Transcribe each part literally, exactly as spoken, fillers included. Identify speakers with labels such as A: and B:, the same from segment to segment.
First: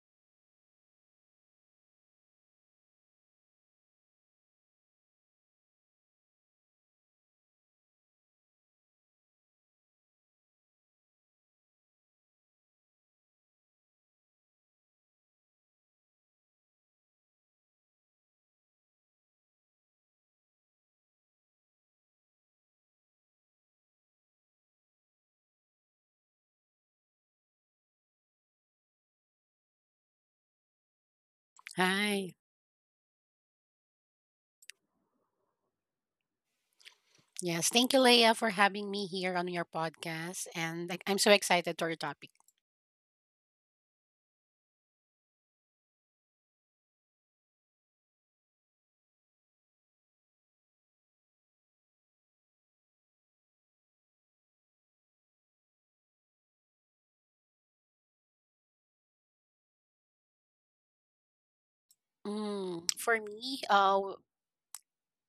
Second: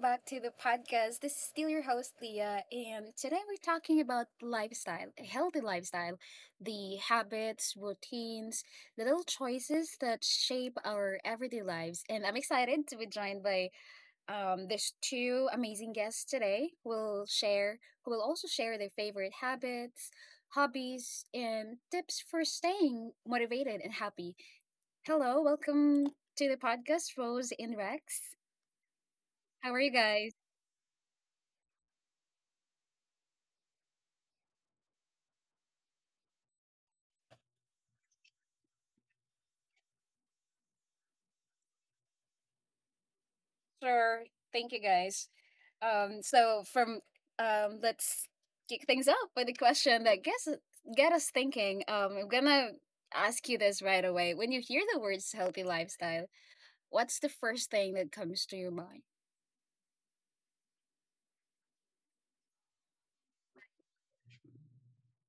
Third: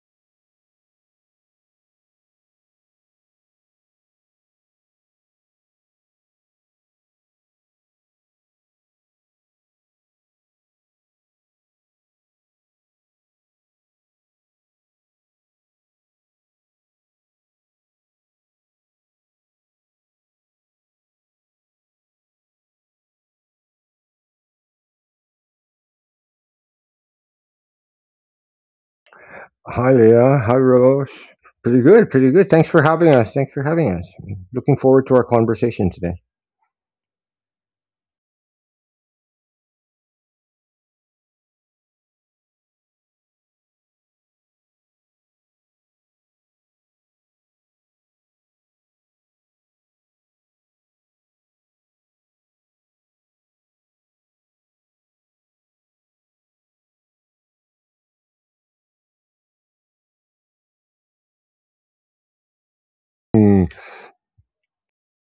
A: back to the podcast. This is still your host, Leah, and today we're talking about lifestyle, a healthy lifestyle, the habits, routines, the little choices that shape our everyday lives. And I'm excited to be joined by um, these two amazing guests today who will share, who will also share their favorite habits, hobbies, and tips for staying motivated and happy. Hello, welcome to the podcast, Rose and Rex. How are you
B: Hi,
A: guys?
B: Leah. Hi, Rose. Pretty good. Pretty
C: Hi.
B: good. Thanks for having us. Thanks for having us. Looking forward to our conversation today.
C: Yes, thank you, Leah, for having me here on your podcast. And like, I'm so excited for your topic.
A: Sure. Thank you guys. Um, so from um, Let's kick things up with a question that gets get us thinking. Um, I'm gonna ask you this right away. When you hear the words healthy lifestyle, what's the first thing that comes to your mind?
C: Mm, for me,
B: Hmm.
C: uh,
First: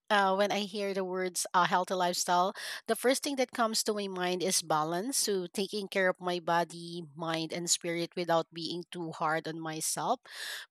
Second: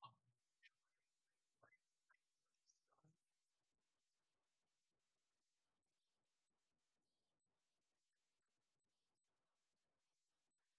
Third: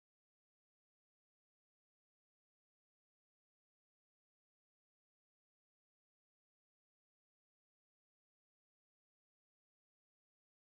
C: uh, when I hear the words uh, healthy lifestyle, the first thing that comes to my mind is balance. So, taking care of my body, mind, and spirit without being too hard on myself.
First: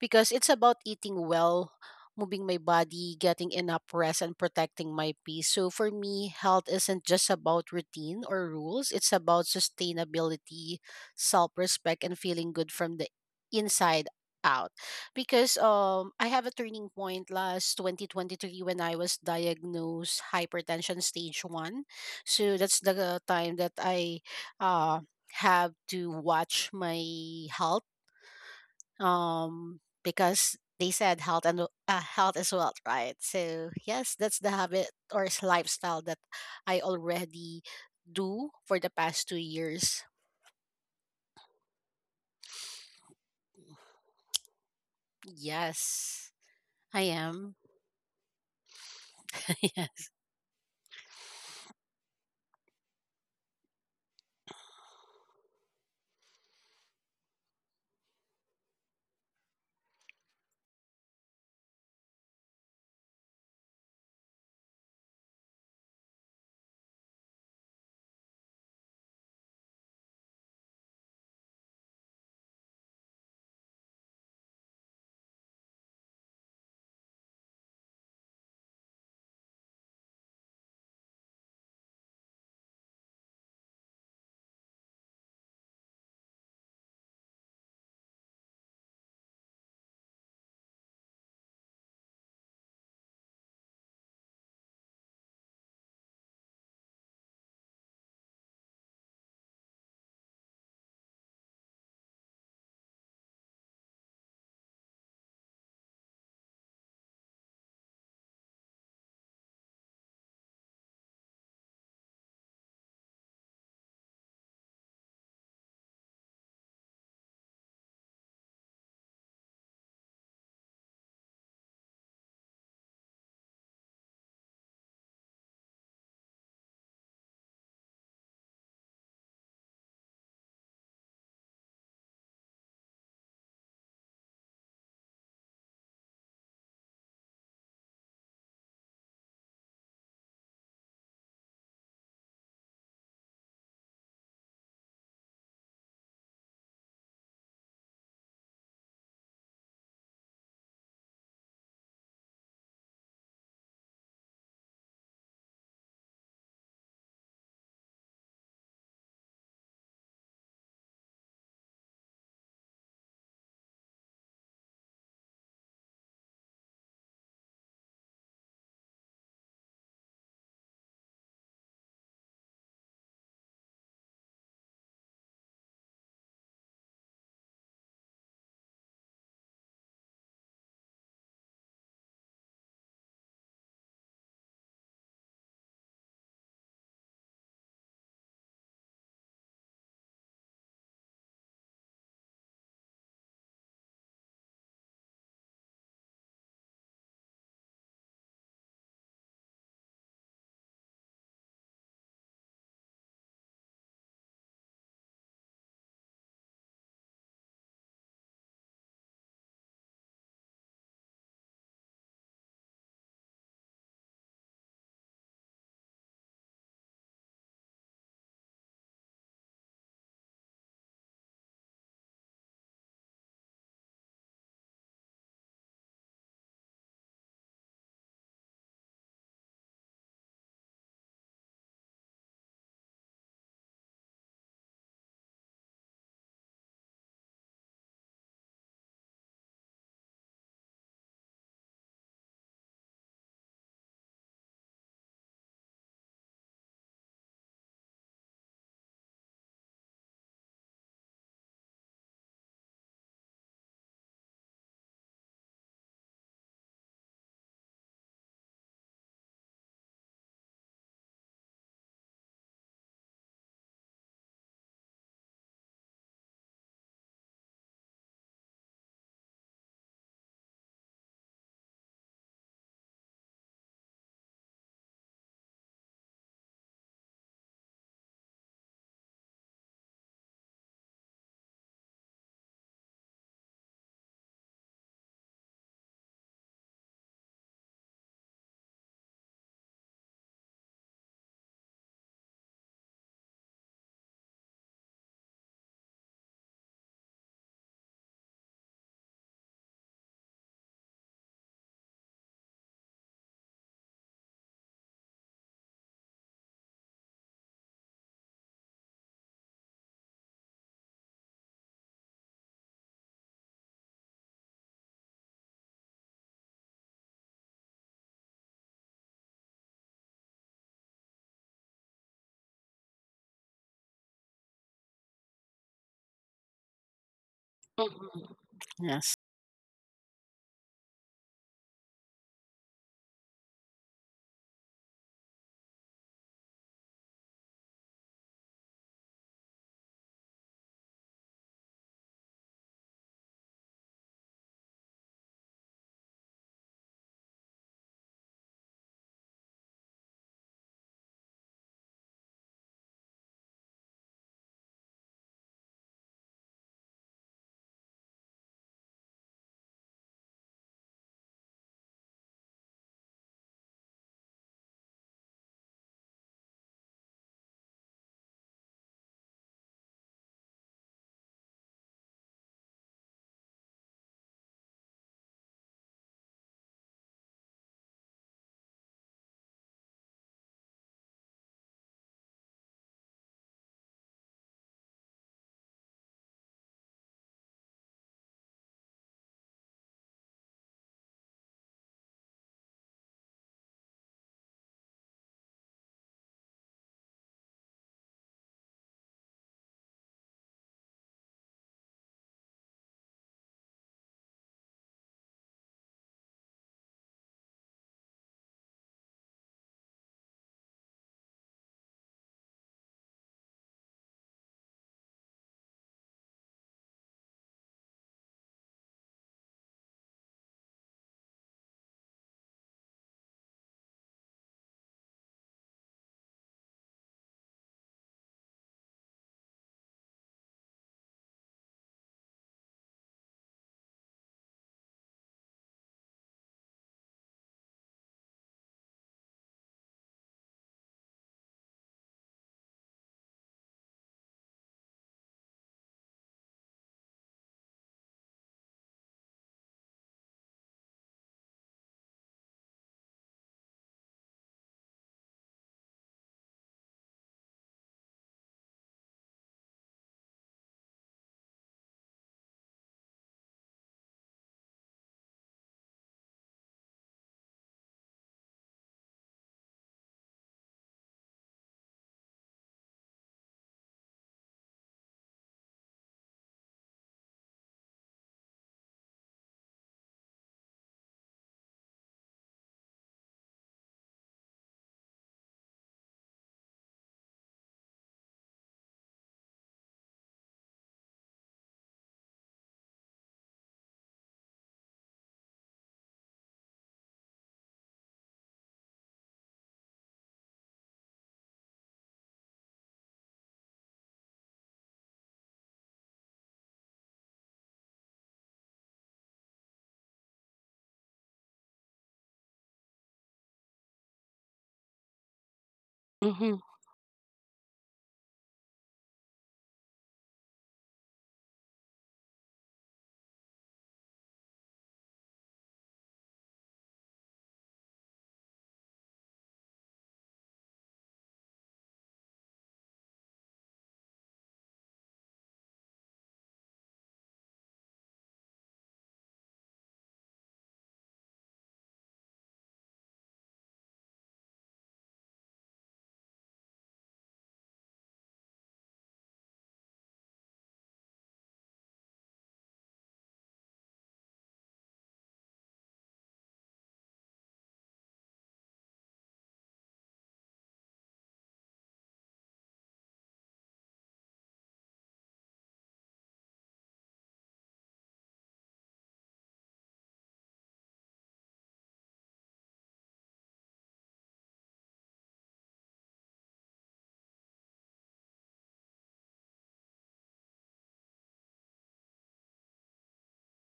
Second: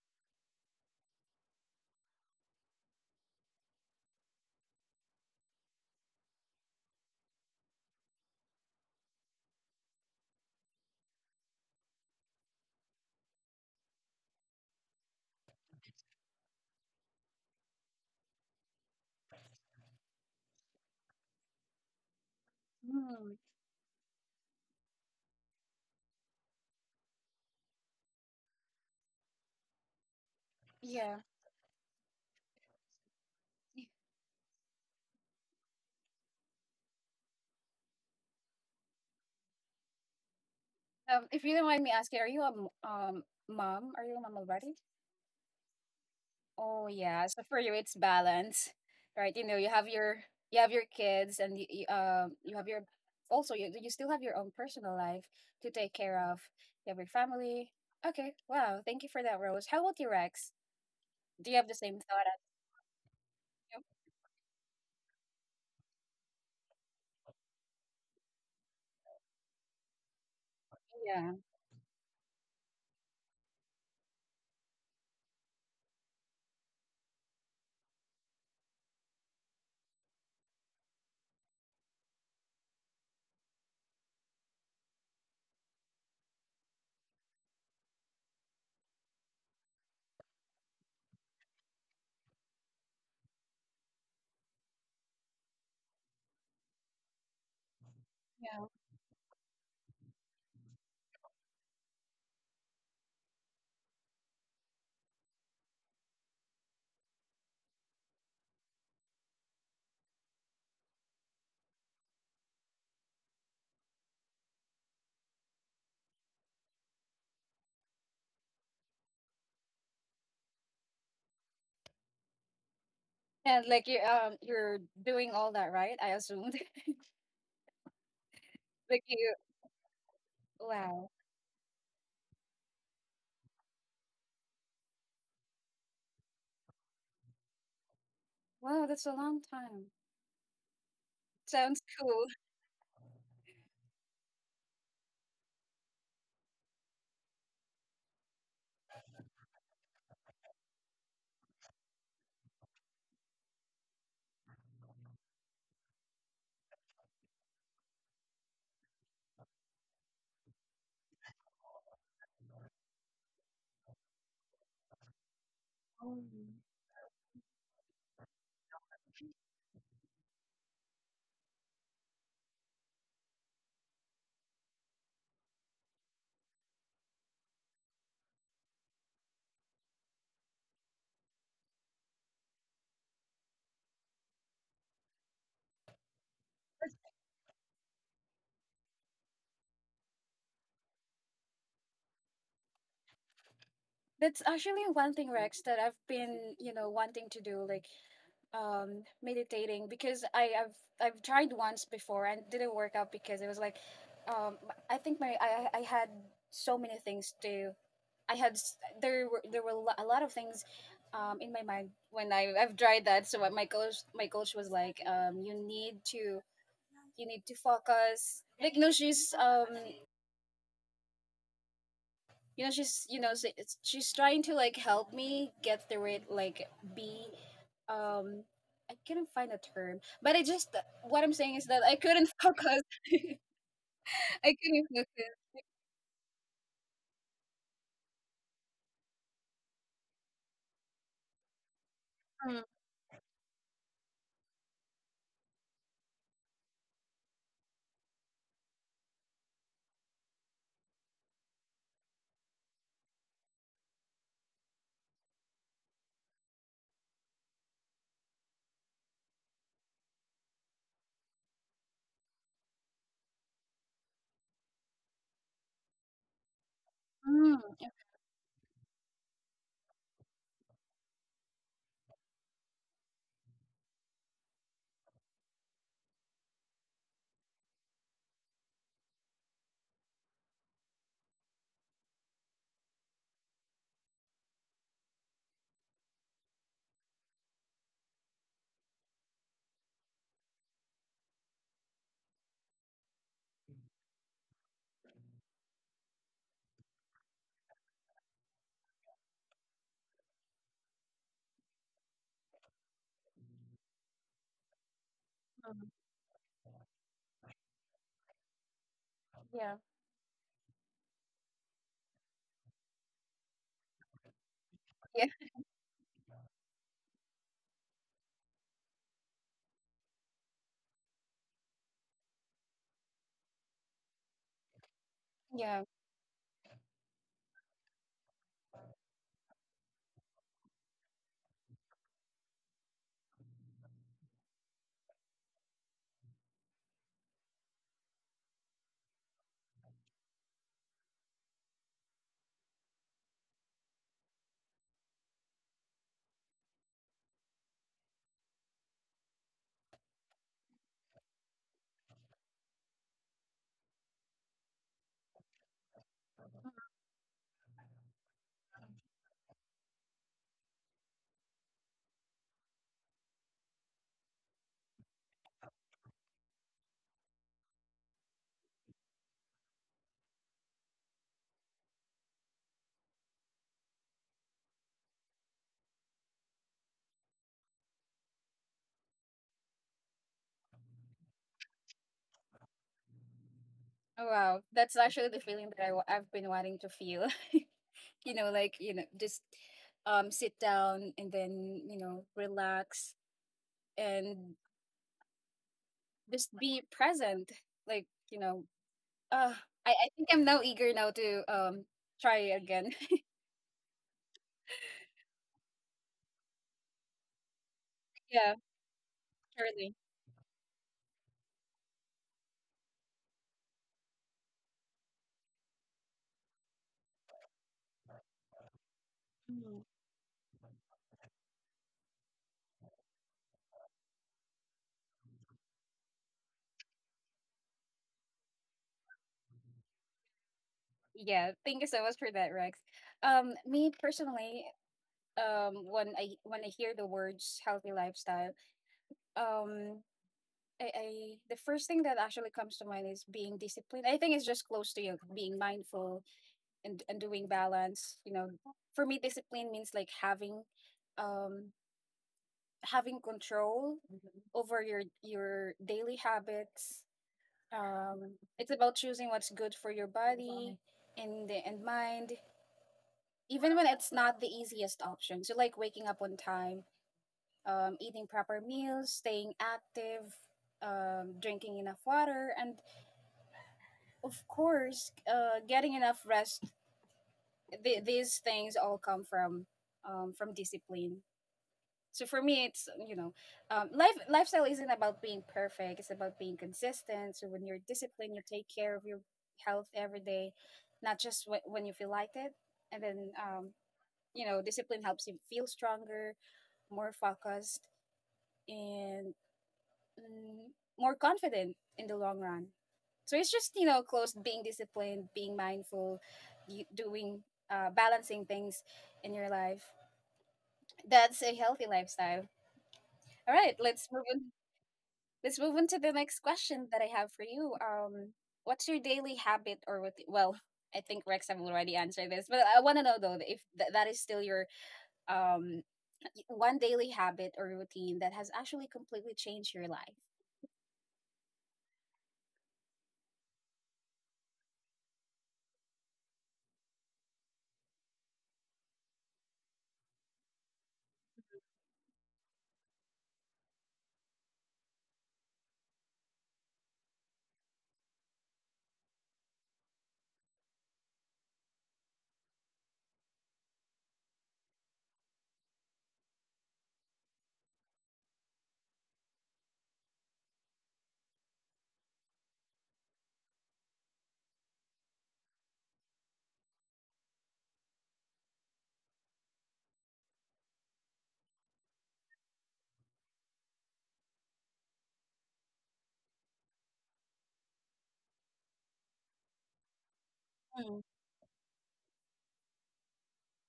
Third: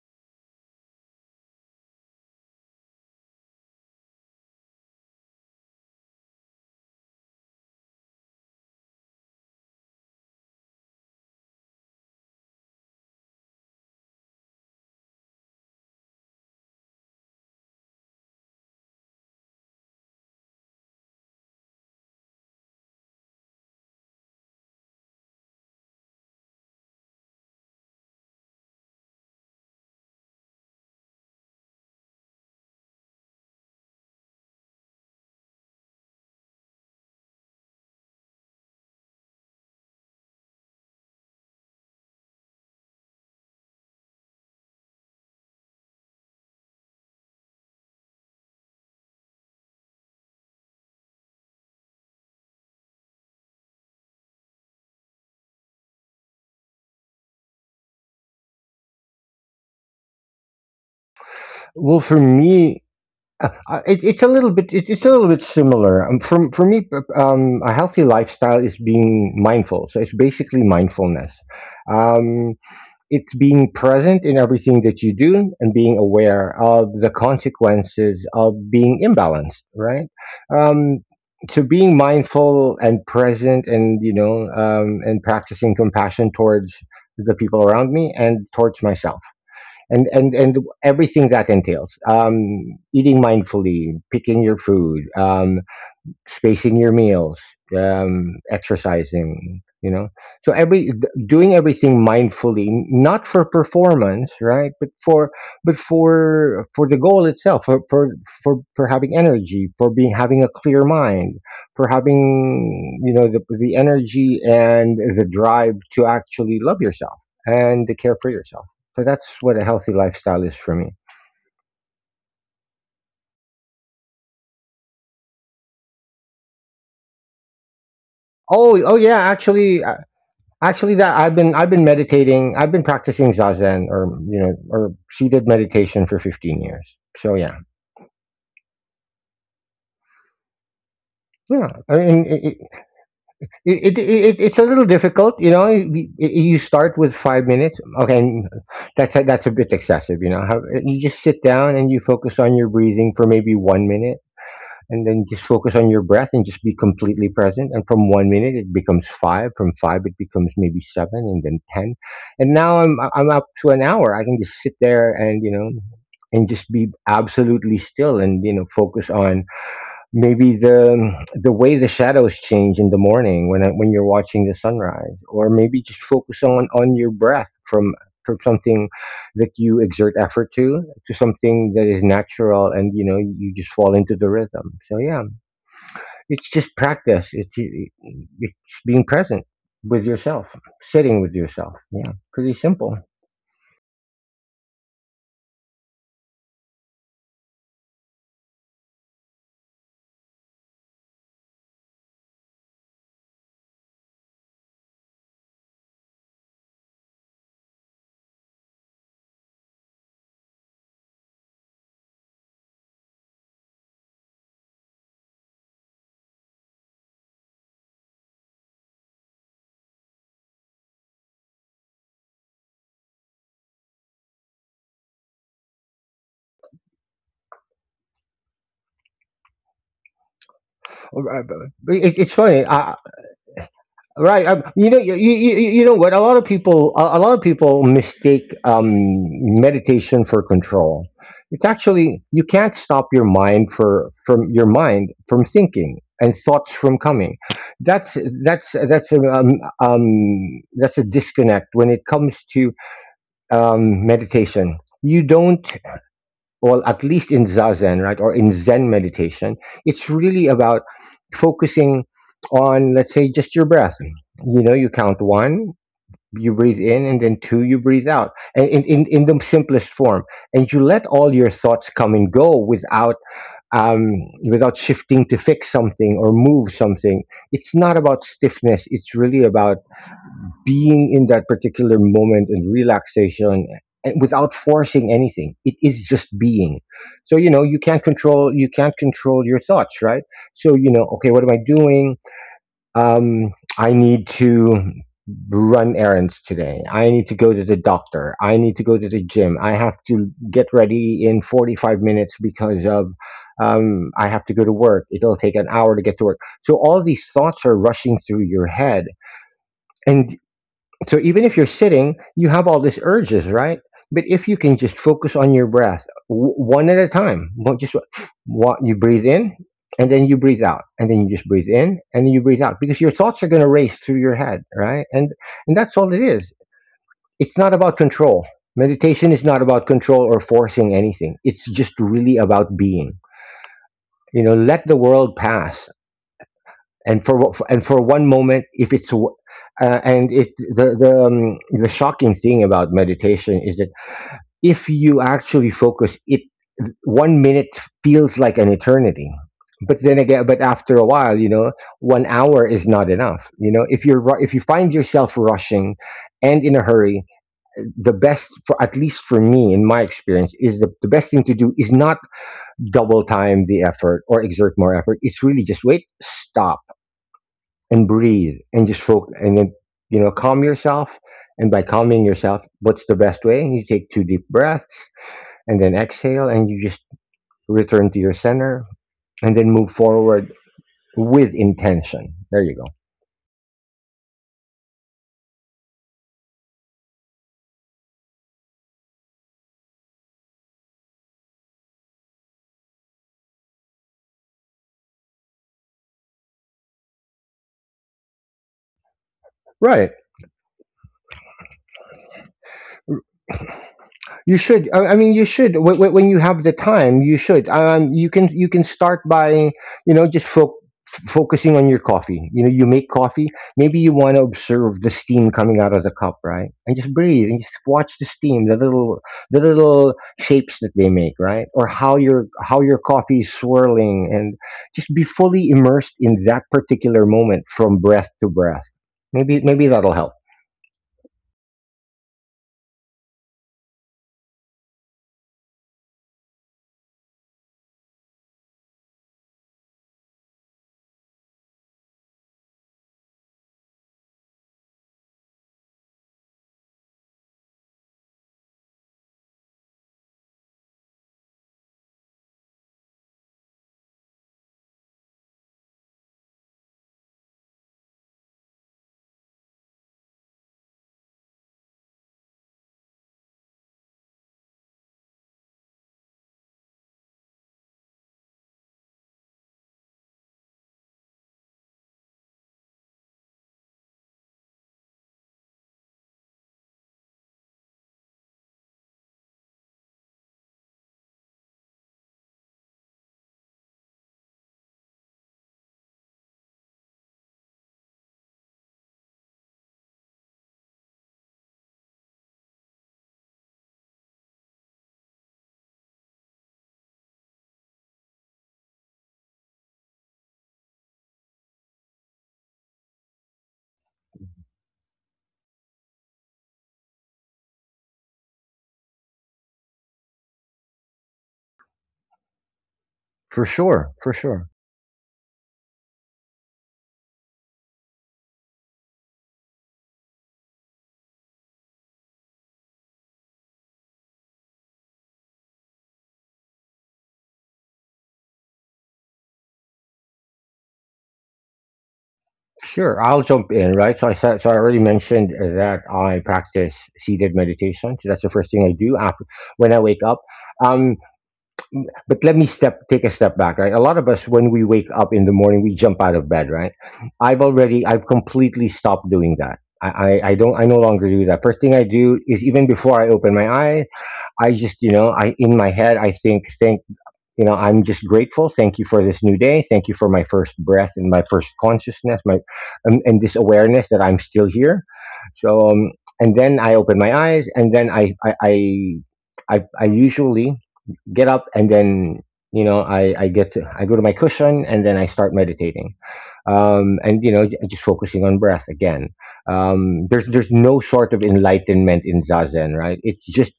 C: Because it's about eating well, moving my body, getting enough rest, and protecting my peace. So, for me, health isn't just about routine or rules, it's about sustainability, self respect, and feeling good from the inside out because um I have a turning point last twenty twenty-three when I was diagnosed hypertension stage one. So that's the time that I uh have to watch my health um because they
A: Yeah.
C: said health and w- uh, health as well, right? So yes, that's the habit or s- lifestyle that I already do for the past two years.
A: Um, if you don't mind me asking, are you a m- um mom? Are you a mom already?
C: Yes,
A: Oh
C: I
A: yeah. So
C: am.
A: for you, it's balance, right? You know, you have
C: Yes.
A: your you have your kids, and you, you, um you have your also you you still have your own personal life to take care of. You have your family. Okay. Wow. Thank you for that, Rose. How about you, Rex? Do you have the same
B: Well, for
A: thought as
B: me, uh, uh,
A: you?
B: it, it's a little bit. It, it's a little bit similar. Um, from for me, p- um, a healthy lifestyle is being mindful. So it's basically
A: Yeah.
B: mindfulness. Um, it's being present in everything that you do and being aware of the consequences of being imbalanced, right? um, so being mindful and present, and you know, um, and practicing compassion towards the people around me and towards myself, and and and everything that entails, um, eating mindfully, picking your food, um, spacing your meals, um,
A: Yeah.
B: exercising, you know. So every doing everything mindfully, not for performance, right, but for but for for the goal itself, for for for, for having energy, for being having a clear mind, for having, you know, the the energy and the drive to actually love yourself and to care for yourself. So that's what a healthy lifestyle is for me.
A: And like you um you're doing all that, right? I assumed.
B: Oh, oh
A: Like
B: yeah.
A: you.
B: Actually, Actually,
A: Wow.
B: that I've been, I've been meditating. I've been practicing zazen, or you know, or seated meditation for fifteen years. So yeah,
A: Wow. That's a long time.
B: yeah.
A: Sounds
B: I mean,
A: cool.
B: it, it, it, it, it's a little difficult, you know. You you- start with five minutes. Okay, and that's a, that's a bit excessive, you know. How, you just sit down and you focus on your breathing for maybe one minute. And then just focus on your breath and just be completely present. And from one minute, it becomes five. From five, it becomes maybe seven, and then ten. And now I'm I'm up to an hour. I can just sit there, and you know,
A: Oh.
B: and just be absolutely still, and you know, focus on maybe the the way the shadows change in the morning when when you're watching the sunrise, or maybe just focus on on your breath, from from something that you exert effort to to something that is natural, and you know, you just fall into the rhythm. So yeah, it's just practice. It's it's being present with yourself, sitting with yourself. Yeah, pretty simple.
A: That's actually one thing, Rex, that I've been, you know, wanting to do. Like, um meditating because I, I've I've tried once before and didn't work out because it was like um I think my I I I had so many things to I had s- there were there were a lo- a lot of things um in my mind when I I've tried that. So what my coach my coach was like, um you need to you need to focus. Like, you know, she's um you know she's, you know, s- it's- she's trying to like help me get through it like be um I couldn't find a term, but I just, what I'm saying
B: Uh,
A: is that I
B: but
A: couldn't
B: it, it's
A: focus.
B: funny. I,
A: I
B: Right. Um,
A: couldn't
B: you know,
A: focus.
B: you, you, you know what? A lot of people, a, a lot of people mistake um, meditation for control. It's actually, you
A: Mm,
B: can't stop your mind for from your mind from thinking and thoughts from coming. That's that's that's a, um, um, that's a disconnect when it comes to um, meditation. You don't, well, at least in Zazen, right, or in Zen meditation, it's really about focusing on, let's say, just your breath. You know, you count one, you breathe in, and then two, you
A: mm,
B: breathe out, and in, in, in the simplest form. And you let all your thoughts come and go without, um, without shifting to fix something or move something. It's not about stiffness. It's really about being in that particular moment, and relaxation, and without forcing anything. It is just being. So you know, you can't control, you can't control your thoughts, right? So you know, okay, what am I doing? um I need to run errands today, I need to go to the doctor, I need to go to the gym, I have to get ready in forty-five minutes because of, um, I have to go to work. It'll take an hour
A: mhm.
B: to get to work. So all these thoughts are rushing through your head.
A: Yeah,
B: And so even if you're sitting, you have all these urges, right? But if you can just
A: yeah,
B: focus on your breath, w- one at a time, one- just what you breathe in and then you breathe out, and then you just breathe in and then you breathe out, because your thoughts are going to race through your head, right? And and
A: yeah.
B: that's all it is. It's not about
C: Mm-hmm.
B: control.
C: Yes.
B: Meditation is not about control or forcing anything. It's just really about being. You know, let the world pass, and for and for one moment, if it's w- uh, and it the, the, um, the shocking thing about meditation is that if you actually focus it, one minute feels like an eternity. But then again, but after a while, you know, one hour is not enough. You know, if you're ru- if you find yourself rushing and in a hurry, the best, for at least for me, in my experience, is the, the best thing to do is not double time the effort or exert more effort. It's really just wait, stop, and breathe, and just focus, and then you know, calm yourself. And by calming yourself, what's the best way? You take two deep breaths, and then exhale, and you just return to your center, and then move forward with intention. There you go.
A: Oh, wow, that's actually the feeling that I, wa- I've been wanting to feel. You know, like, you know, just um sit down and then, you know, relax and just be present, like, you know. Uh, I,
B: Right.
A: I think I'm now eager now to um try again.
B: You should. I I mean, you should. When, when when you have the time, you should. Um, you can.
A: Yeah,
B: You can start by,
A: surely.
B: you know, just fo- f- focusing on your coffee. You know, you make coffee. Maybe you want to observe the steam coming out of the cup, right? And just breathe and just watch the steam, the little, the
A: Mhm.
B: little shapes that they make, right? Or how your how your coffee is swirling, and just be fully immersed in that particular moment, from breath to breath. Maybe maybe that'll help.
A: Yeah, thank you so much for that, Rex. Um, me personally, um, when I when I hear the words healthy lifestyle, um, I, I, the first thing that actually comes to mind is being disciplined. I think it's just close to you, being mindful and and doing balance. You know, for me, discipline means like having, um, having control. Mhm. Over your your daily habits. Um, it's about choosing what's good for your body and and mind, even when it's not the easiest option. So like waking up on time, um, eating proper meals, staying active, um, drinking enough water, and of course, uh, getting enough rest. Th- these things all come from um, from discipline. So for me, it's, you know, um, life lifestyle isn't about being perfect, it's about being consistent. So when you're disciplined, you take care of your health every day, not just wh- when you feel like it. And then, um, you know, discipline helps you feel stronger, more focused, and mm, more confident in the long run. So it's just, you know, close, being disciplined, being mindful, you, doing, uh, balancing things in your life. That's a healthy lifestyle. All
B: For
A: right,
B: sure,
A: let's move
B: for
A: on.
B: sure.
A: Let's move on to the next question that I have for you. Um, what's your daily habit or what? Well, I think Rex have already answered this, but I want to know though if th- that is still your um one daily habit or routine that has actually completely changed your life.
B: Sure, I'll jump in, right? So I said, so I already mentioned, uh, that I practice seated meditation. So that's the first thing I do after, when I wake up. Um, but let me step, take a step back, right? A lot of us, when we wake up in the morning, we jump out of bed, right? I've already, I've completely stopped doing that. I, I, I don't, I no longer do that. First thing I do is, even before I open my eye, I just, you know, I, in my head, I think, thank you know, I'm just grateful. Thank you for this new day, thank you for my first breath and my first consciousness, my um, and this awareness that I'm still here. So um, and then I open my eyes, and then i i i, I, I usually get up, and then you know, I, I get to I go to my cushion, and then I start meditating, um, and you know, j- just focusing on breath again. Um, there's there's no
A: Mm,
B: sort of enlightenment in zazen, right? It's just,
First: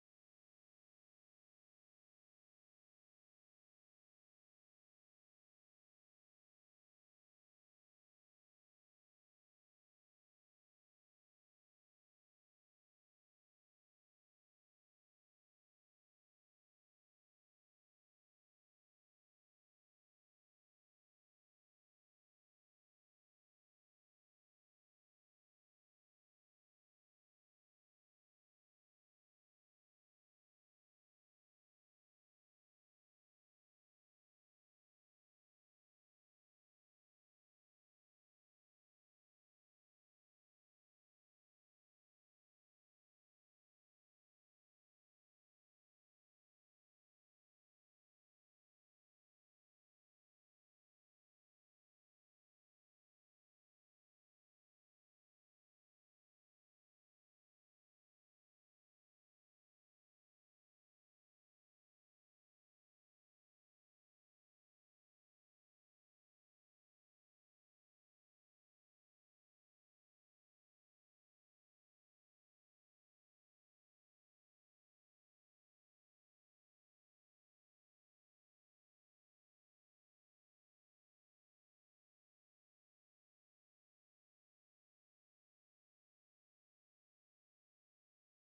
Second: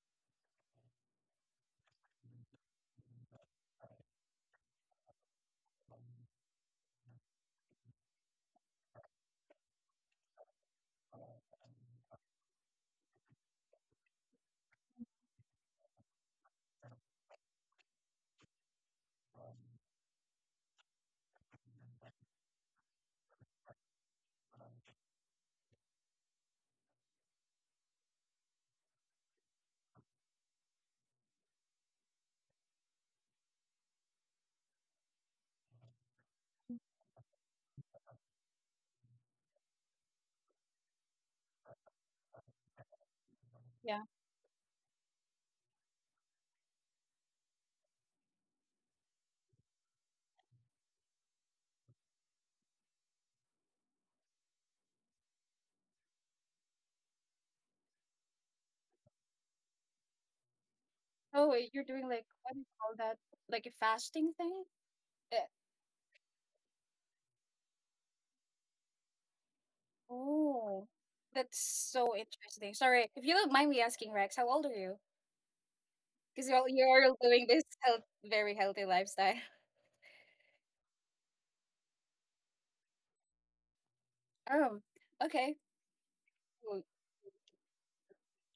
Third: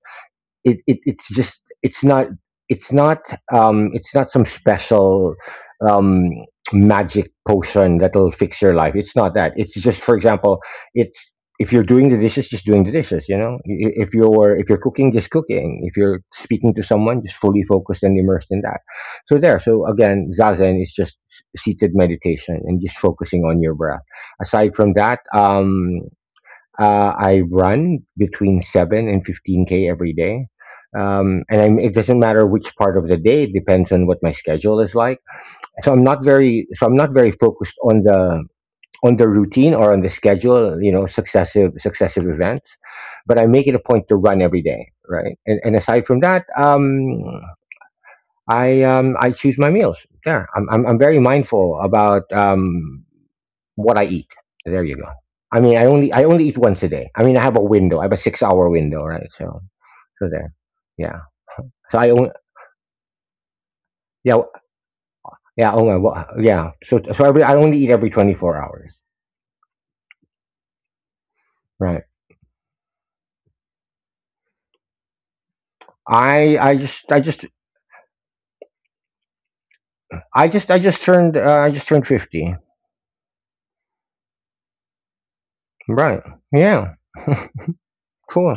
B: it, it it's just, it's not, it's not, um it's not some special, um magic potion that'll fix your life. It's not that. It's just, for example, it's, if you're doing the dishes, just doing the dishes. You know, I- if you're if you're cooking, just cooking. If you're speaking to someone, just fully focused and immersed in that. So there so again, zazen is just seated meditation and just focusing on your breath. Aside from that, um uh, I run between seven and fifteen k every day, um, and I'm, it doesn't matter which part of the day. It depends on what my schedule is like. So I'm not very so I'm not very focused on the on the routine or on the schedule. You know, successive successive events, but I make it a
A: yeah.
B: point to run every day, right? And, and aside from that, um, I um, I choose my meals. Yeah, I'm, I'm I'm very mindful about, um, what I eat. There you go. I mean, I only I only eat once a day. I mean, I have a window. I have a six hour window, right? So so there, yeah.
A: Oh, wait, you're
B: So
A: doing
B: I
A: like
B: only
A: what do you call that? Like a fasting
B: Yeah,
A: thing? Uh,
B: yeah. Oh my. Well, yeah. So so every, I only eat every twenty four hours,
A: oh, that's
B: right?
A: so interesting. Sorry, if you don't mind me asking, Rex, how old are you? Because
B: I
A: you're
B: I just
A: you're
B: I just
A: doing this health, very healthy lifestyle.
B: I just I just turned, uh, I just turned fifty,
A: Oh, okay.
B: right?
A: Cool.
B: Yeah, cool.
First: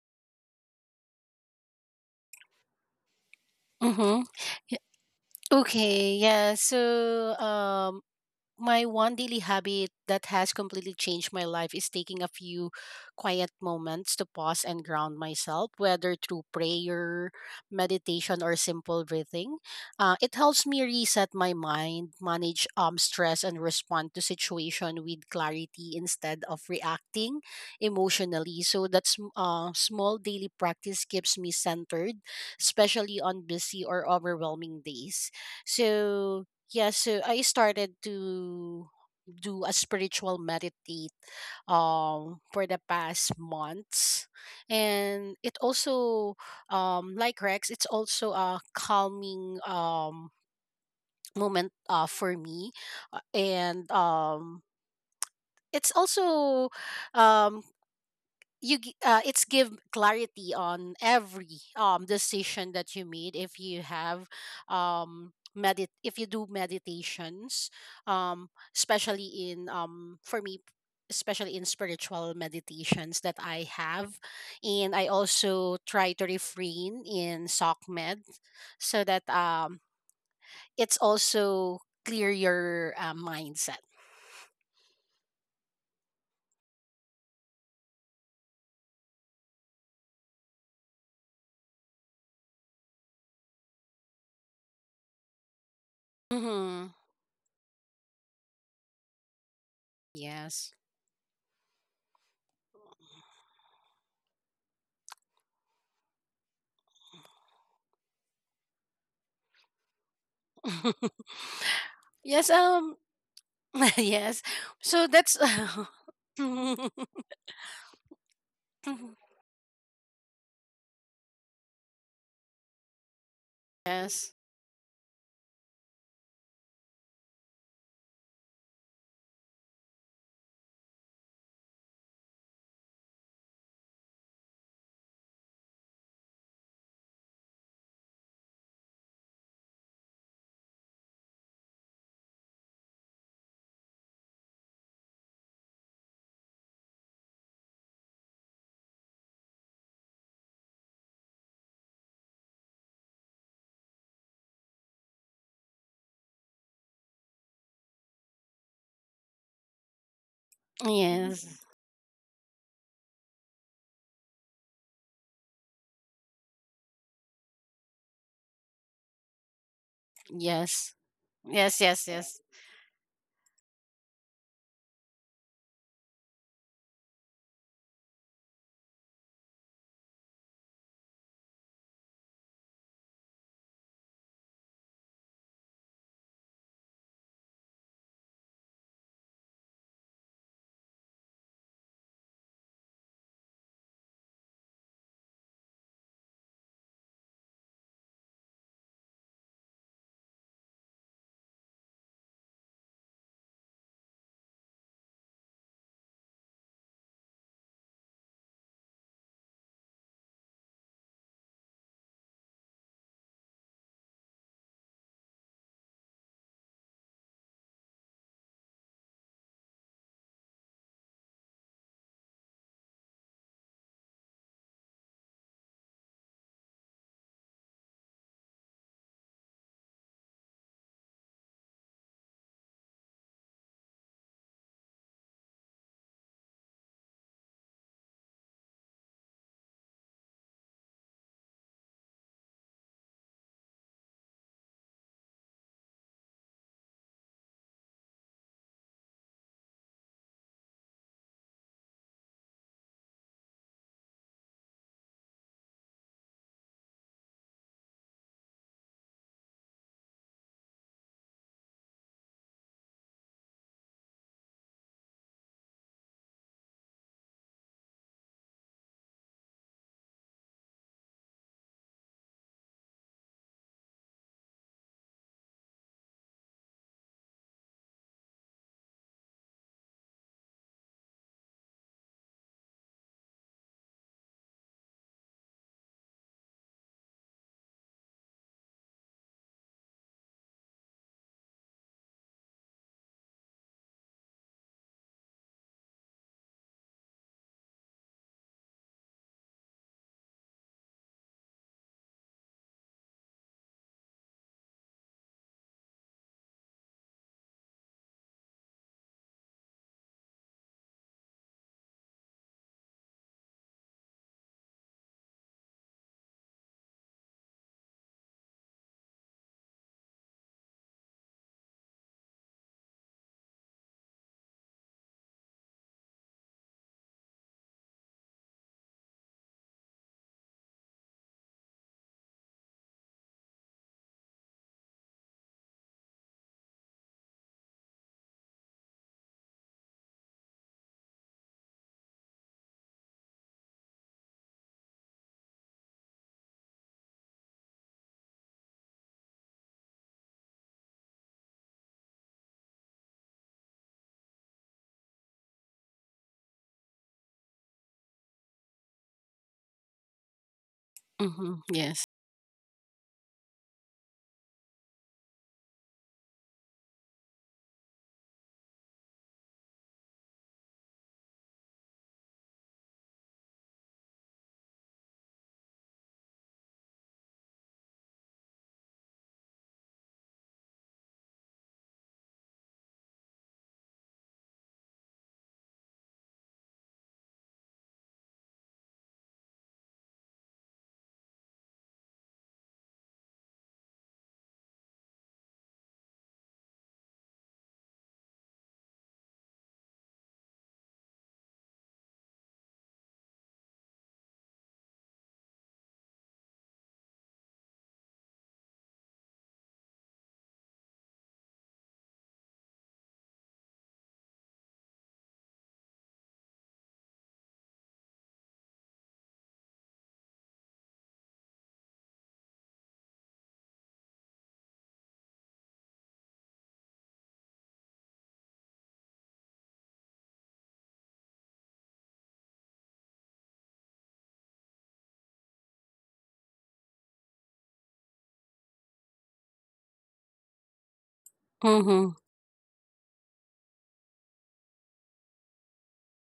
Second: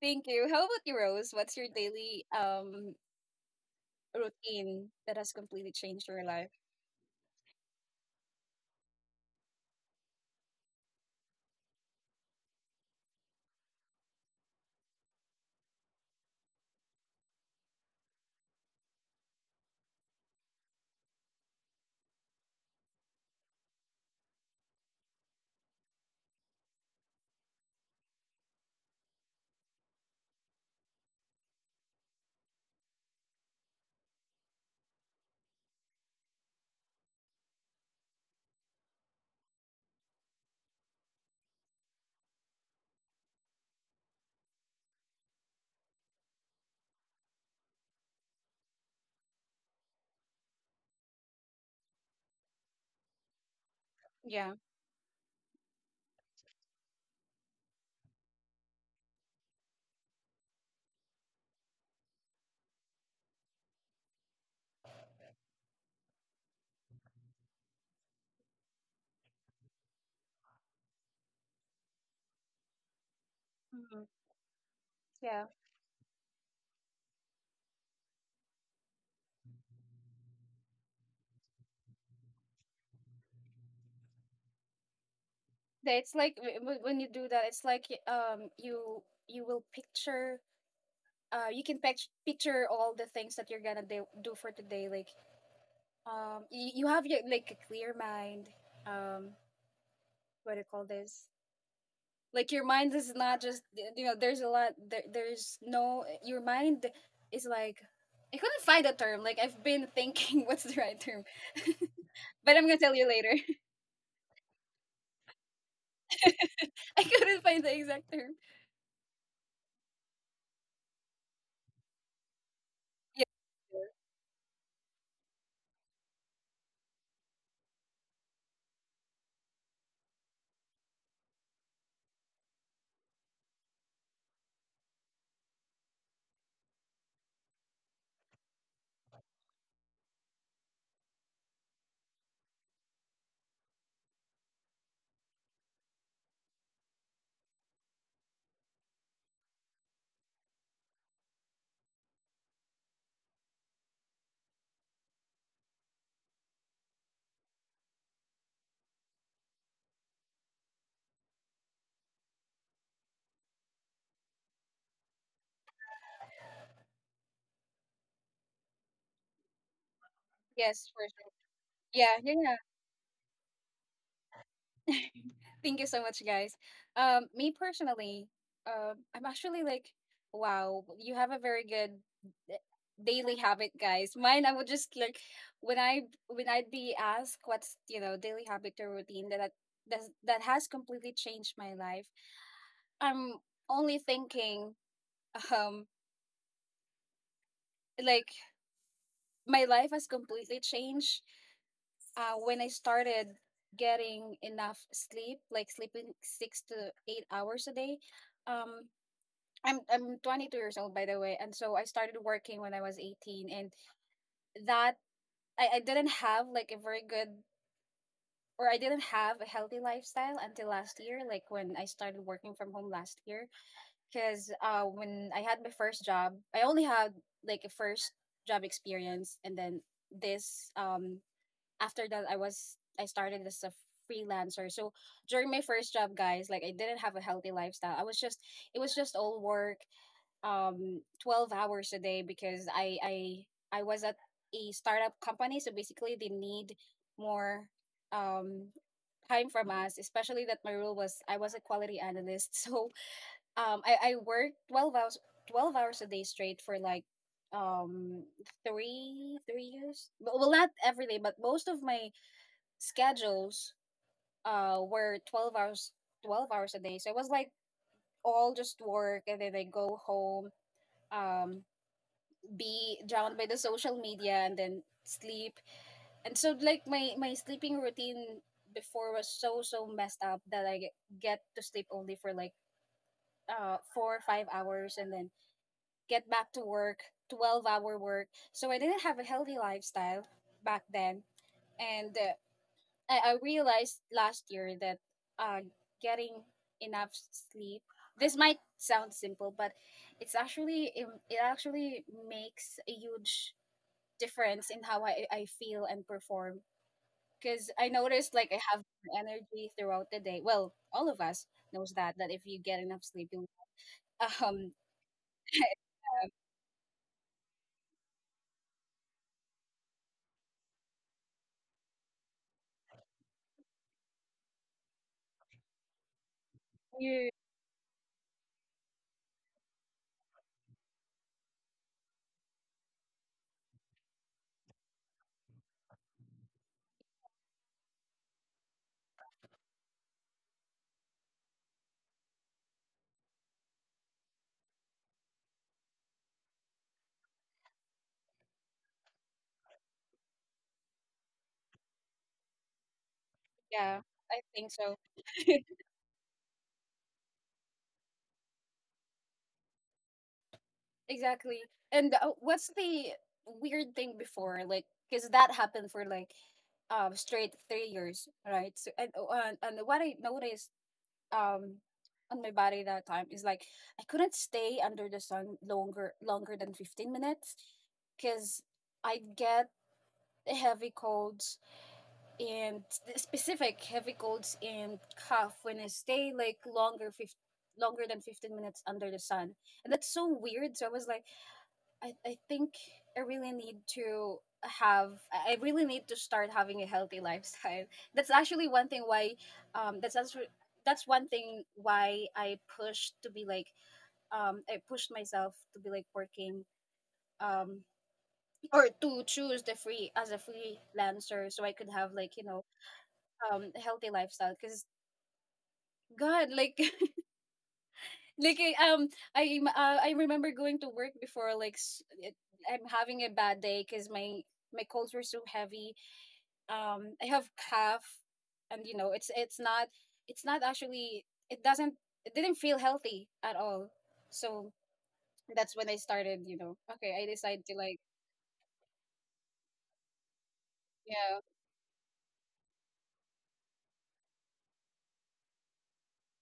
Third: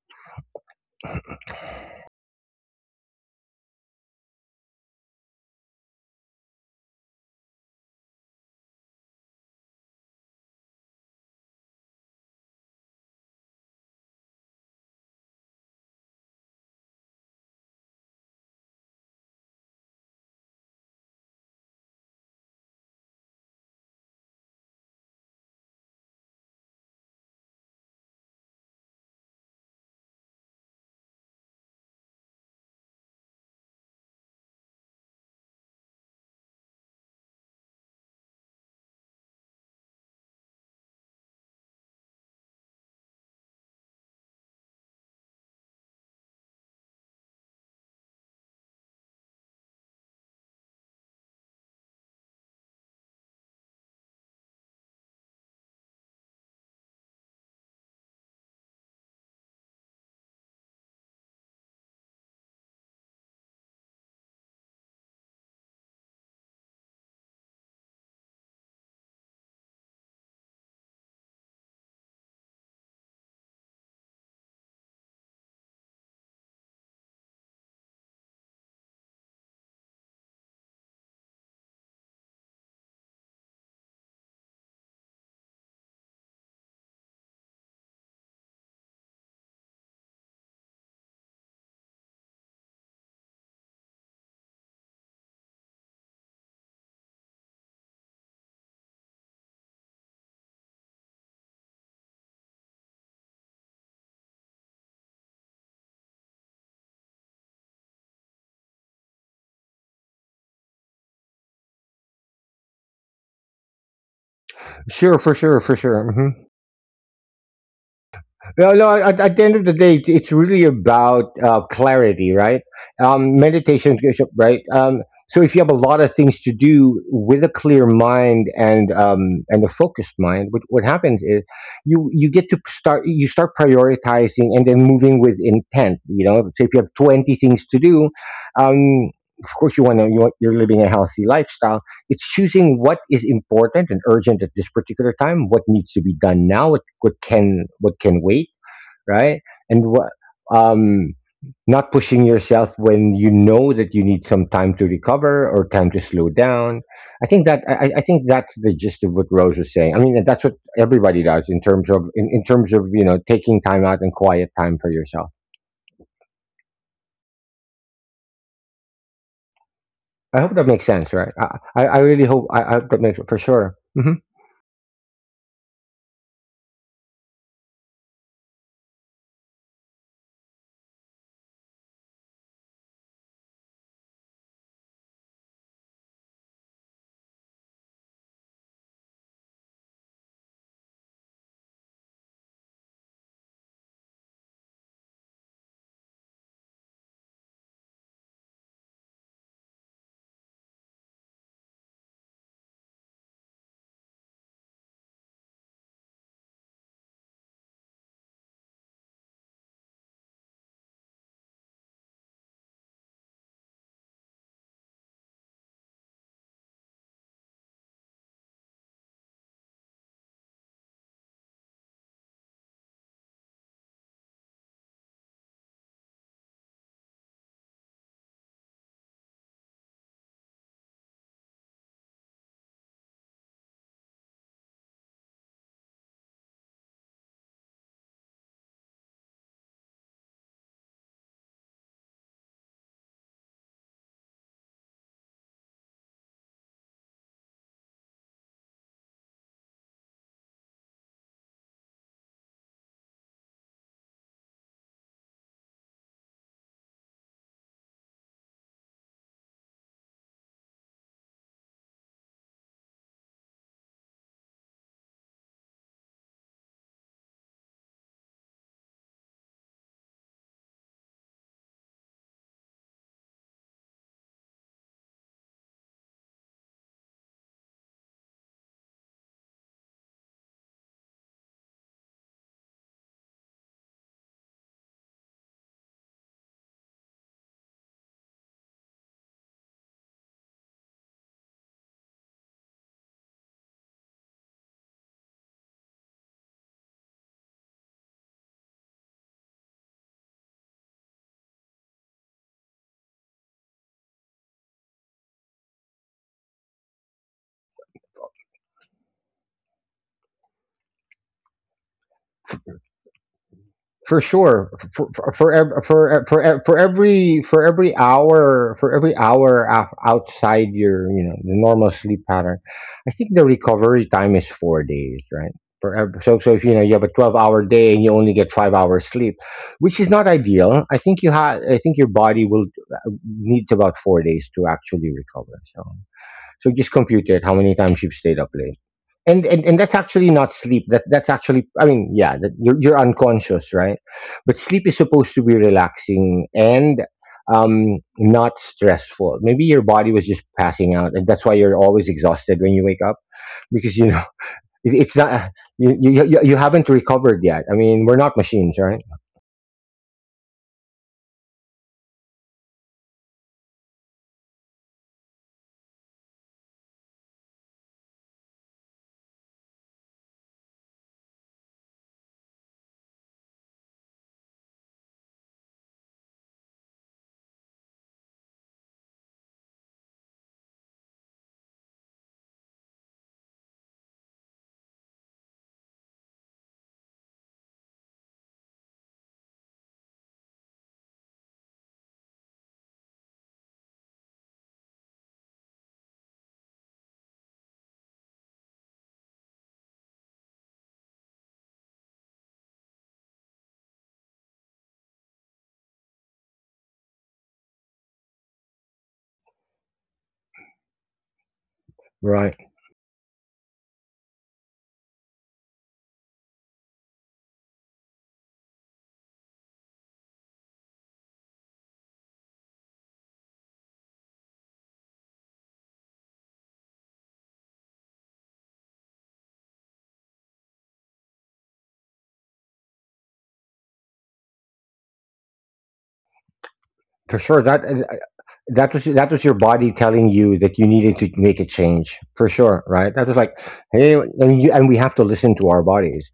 A: Thank you. How about you, Rose? What's your daily um
C: Mm-hmm.
A: routine that has completely changed
C: Okay,
A: your life?
C: yeah. So um, my one daily habit that has completely changed my life is taking a few quiet moments to pause and ground myself, whether through prayer, meditation, or simple breathing. Uh, it helps me reset my mind, manage um, stress, and respond to situation with clarity instead of reacting emotionally. So that's sm- uh, small daily practice keeps me centered, especially on busy or overwhelming days. So yeah, so I started to do a spiritual meditate um for the past months and it also, um like Rex, it's also a calming um moment uh for me. Uh, and
A: Yeah.
C: um it's also, um you gi- uh, it's give clarity on every um decision that you made if you have um medit if you do meditations, um especially in, um for me, especially in spiritual meditations that I
A: Hmm.
C: have. And I
A: Yeah.
C: also try to refrain in SOCMED so that um it's also clear your uh, mindset.
A: That, it's like w- w- when you do that, it's like y- um you, you will picture, uh you can pict- picture all the things that you're gonna do do for today, like um you, you
C: Mhm.
A: have your, like, a clear mind. Um, what do you
C: Yes.
A: call this? Like your mind is not just, you know, there's a lot, there, there's no, your mind is like, I couldn't find a term. Like, I've been thinking, what's the right term?
C: Yes.
A: But I'm gonna tell
C: Um
A: you later.
C: yes. So
B: Sure,
C: that's
B: for sure, for sure. Hmm.
A: I couldn't find the exact term.
B: Well, no, at, at the end of the day, it's, it's really about, uh, clarity, right?
A: Yeah.
B: Um, meditation,
C: yes.
B: right? Um, so if you have a lot of things to do with a clear mind, and um, and a focused mind, what, what happens is, you you get to start, you start prioritizing, and then moving with intent. You know, so if you have twenty things to do, um, of course you want to, you want, you're living a healthy lifestyle. It's choosing what is important and urgent at this particular time, what needs to be done now, what what can, what can wait, right? And what um not pushing yourself when you know that you need some time to recover or time to slow down. I think that I, I I think that's the gist of what Rose was saying. I mean, that's what everybody does
C: Yes.
B: in terms of, in, in terms of, you know, taking time out and quiet time for yourself. I hope that
A: Yes,
B: makes
C: Yes.
A: for
B: sense,
A: sure.
B: right? I
C: Yes,
B: I, I
C: yes,
A: Yeah,
B: really
C: yes.
B: hope
A: yeah,
B: I, I hope that makes for sure. Mhm.
A: yeah. Thank you so much, guys. Um, me personally, uh, I'm actually like, wow, you have a very good d- daily habit, guys. Mine, I would just like, when I when I'd be asked what's, you know, daily habit or routine that that that has completely changed my life. I'm only thinking, um, like my life has completely changed. Uh, when I started getting enough sleep, like sleeping six to eight hours a day, um I'm I'm twenty-two years old, by the way, and so I started working when I was eighteen, and that I, I didn't have like a very good, or I didn't have a healthy lifestyle until last year, like when I started working from home last year. Because uh, when I had my first job, I only had like a first job experience, and then this um after that, I was I started as a freelancer. So during my first job, guys, like I didn't have a healthy lifestyle. I was just, it was just all work, um twelve hours a day, because I I I was at a startup company. So basically, they need more um time from us, especially that my role was, I was a quality analyst. So um I I worked twelve hours twelve hours a day straight for like um three three years. But well, not every day, but most of my schedules uh were twelve hours twelve hours a day. So it was like all just work, and then I go home, um be drowned by the social media and then sleep. And so like my my sleeping routine before was so so messed up that I get, get to sleep only for like uh four or five hours, and then get back to work, twelve hour work. So I didn't have a healthy lifestyle back then. And uh, I, I realized last year that uh getting enough sleep, this might sound simple, but it's actually, it, it actually makes a huge difference in how I, I feel and perform, because I noticed like I have more energy throughout the day. Well, all of us knows that, that if you get enough sleep, you
B: For
A: um
B: sure, for for for ev- for, for, for every for every hour for every hour af- outside your you know the normal sleep pattern. I think the recovery time is four days, right? For ev- so so if you know you have a
A: you,
B: twelve hour day and you only get five hours sleep, which is not ideal, i think you have I think your body will needs about four days to actually recover. So so just compute it how many times you've stayed up late. And and, and that's actually not sleep. That that's actually, I mean, yeah, that you're, you're unconscious, right? But sleep is supposed to be relaxing and um not stressful. Maybe your body was just passing out, and that's why you're always exhausted when you wake up
A: yeah,
B: because you know.
A: I think so.
B: it, it's not, you, you you you haven't recovered yet. I mean, we're not machines, right?
C: Mm-hmm.
A: Exactly.
C: Yes.
A: And uh, what's the weird thing before, like, because that happened for like um straight three years, right? So and uh, and what I noticed um on my body that time is like I couldn't stay under the sun longer longer than fifteen minutes, because I get heavy colds and s- specific heavy colds and cough when I stay like longer fif longer than fifteen minutes under the sun. And that's so weird, so I was like, I, I think I really need to have I I really need to start having a healthy lifestyle. That's actually one thing why, um that's actually, that's one thing why I pushed to be like um I pushed myself to be like working um or to choose the free as a freelancer so I could have like, you know,
B: Right,
A: um a healthy lifestyle. Because God, like, like I, um I, uh, I remember going to work before, like, s- it, I'm having a bad day because my my calls were so heavy, um I have calf, and, you know, it's it's not it's not actually, it doesn't, it didn't feel healthy at all. So that's when I started, you know, okay, I
B: for
A: decided
B: sure.
A: to
B: that
A: like,
B: that was that was your body telling you that you needed to
A: yeah,
B: make a
C: Mm-hmm.
B: change, for sure, right? That was like, hey. And, you, and we have to listen to our bodies.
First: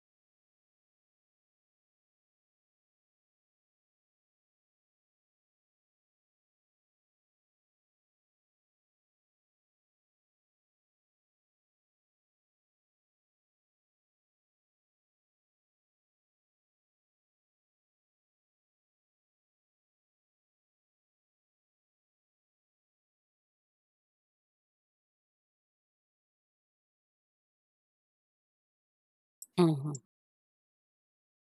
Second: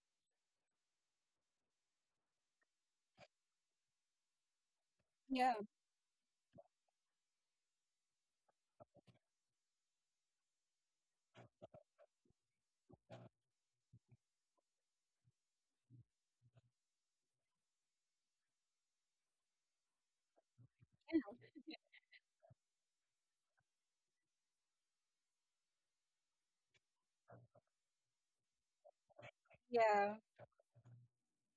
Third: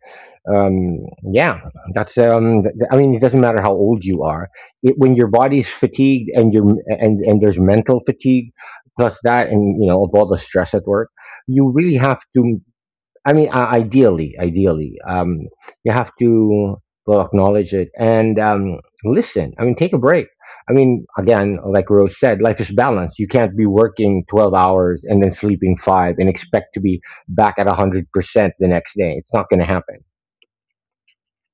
B: Um, yeah, that's. Um, th- th- I mean, it doesn't matter how old you are. It, when your
A: yeah,
B: body's fatigued and your and and there's mental fatigue plus that, and you know, of all the stress at work, you really have to. I mean, uh, ideally, ideally, um, you have to, well, acknowledge it and um, listen. I mean, take a break. I mean, again, like Rose said, life is balanced. You can't be working twelve hours and then sleeping five and expect to be back at one hundred percent the next day. It's not going to
C: Mm-hmm.
B: happen.
A: yeah.